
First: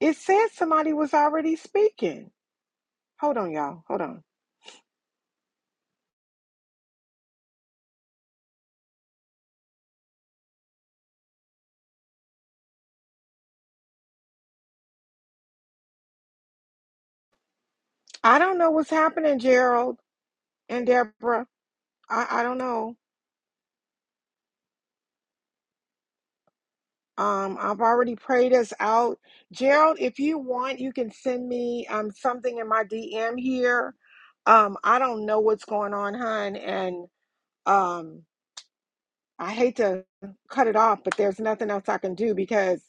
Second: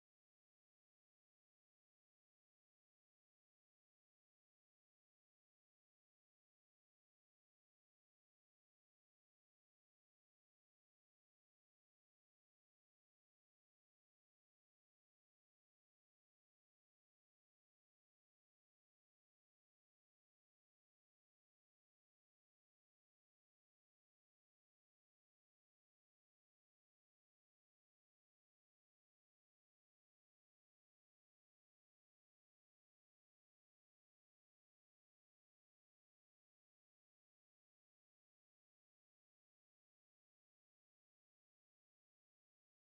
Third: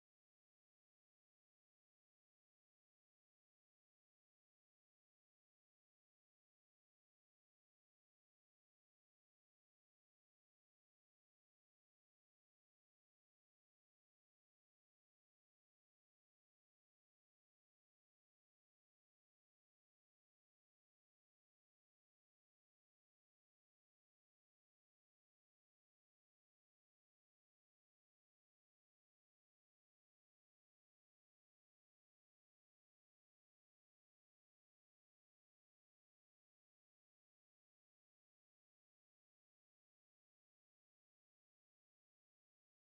It says somebody was already speaking. Hold on, y'all. Hold on. I don't know what's happening, Gerald and Deborah. I, I don't know. Um, I've already prayed us out. Gerald, if you want, you can send me um something in my DM here. Um, I don't know what's going on, hon, and um I hate to cut it off, but there's nothing else I can do because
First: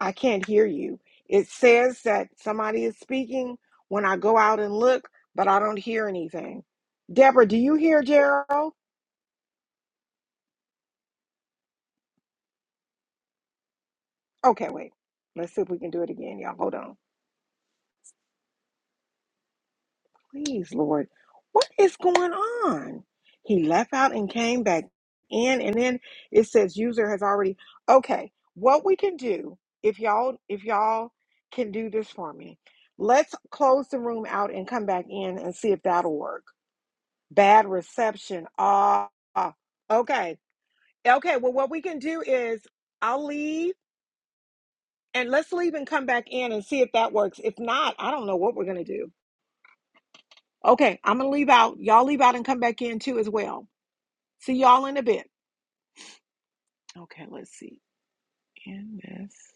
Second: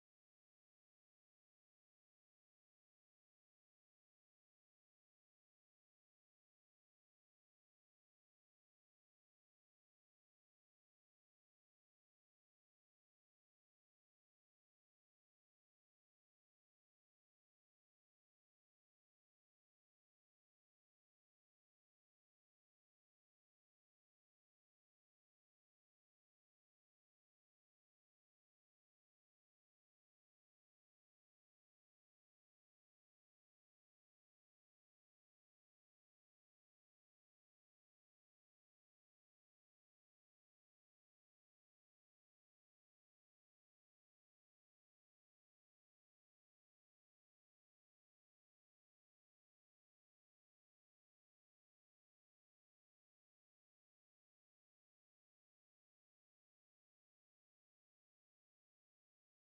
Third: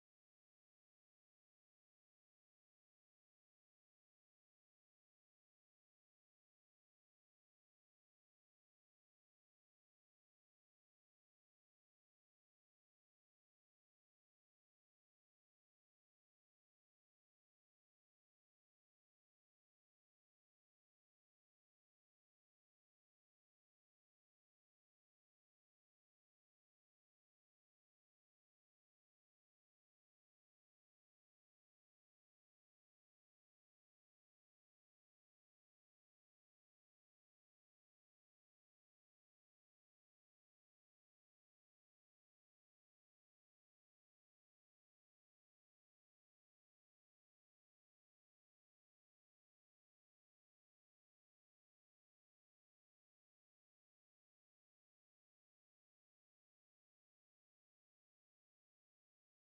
I can't hear you. It says that somebody is speaking when I go out and look, but I don't hear anything. Deborah, do you hear Gerald? Okay, wait. Let's see if we can do it again, y'all. Hold on. Please, Lord, what is going on? He left out and came back in, and then it says user has already. Okay, what we can do if y'all if y'all can do this for me, let's close the room out and come back in and see if that'll work. Bad reception. Ah, ah. okay, okay. Well, what we can do is I'll leave and let's leave and come back in and see if that works. If not, I don't know what we're gonna do. Okay, I'm gonna leave out. Y'all leave out and come back in too as well. See y'all in a bit. Okay, let's see. In this.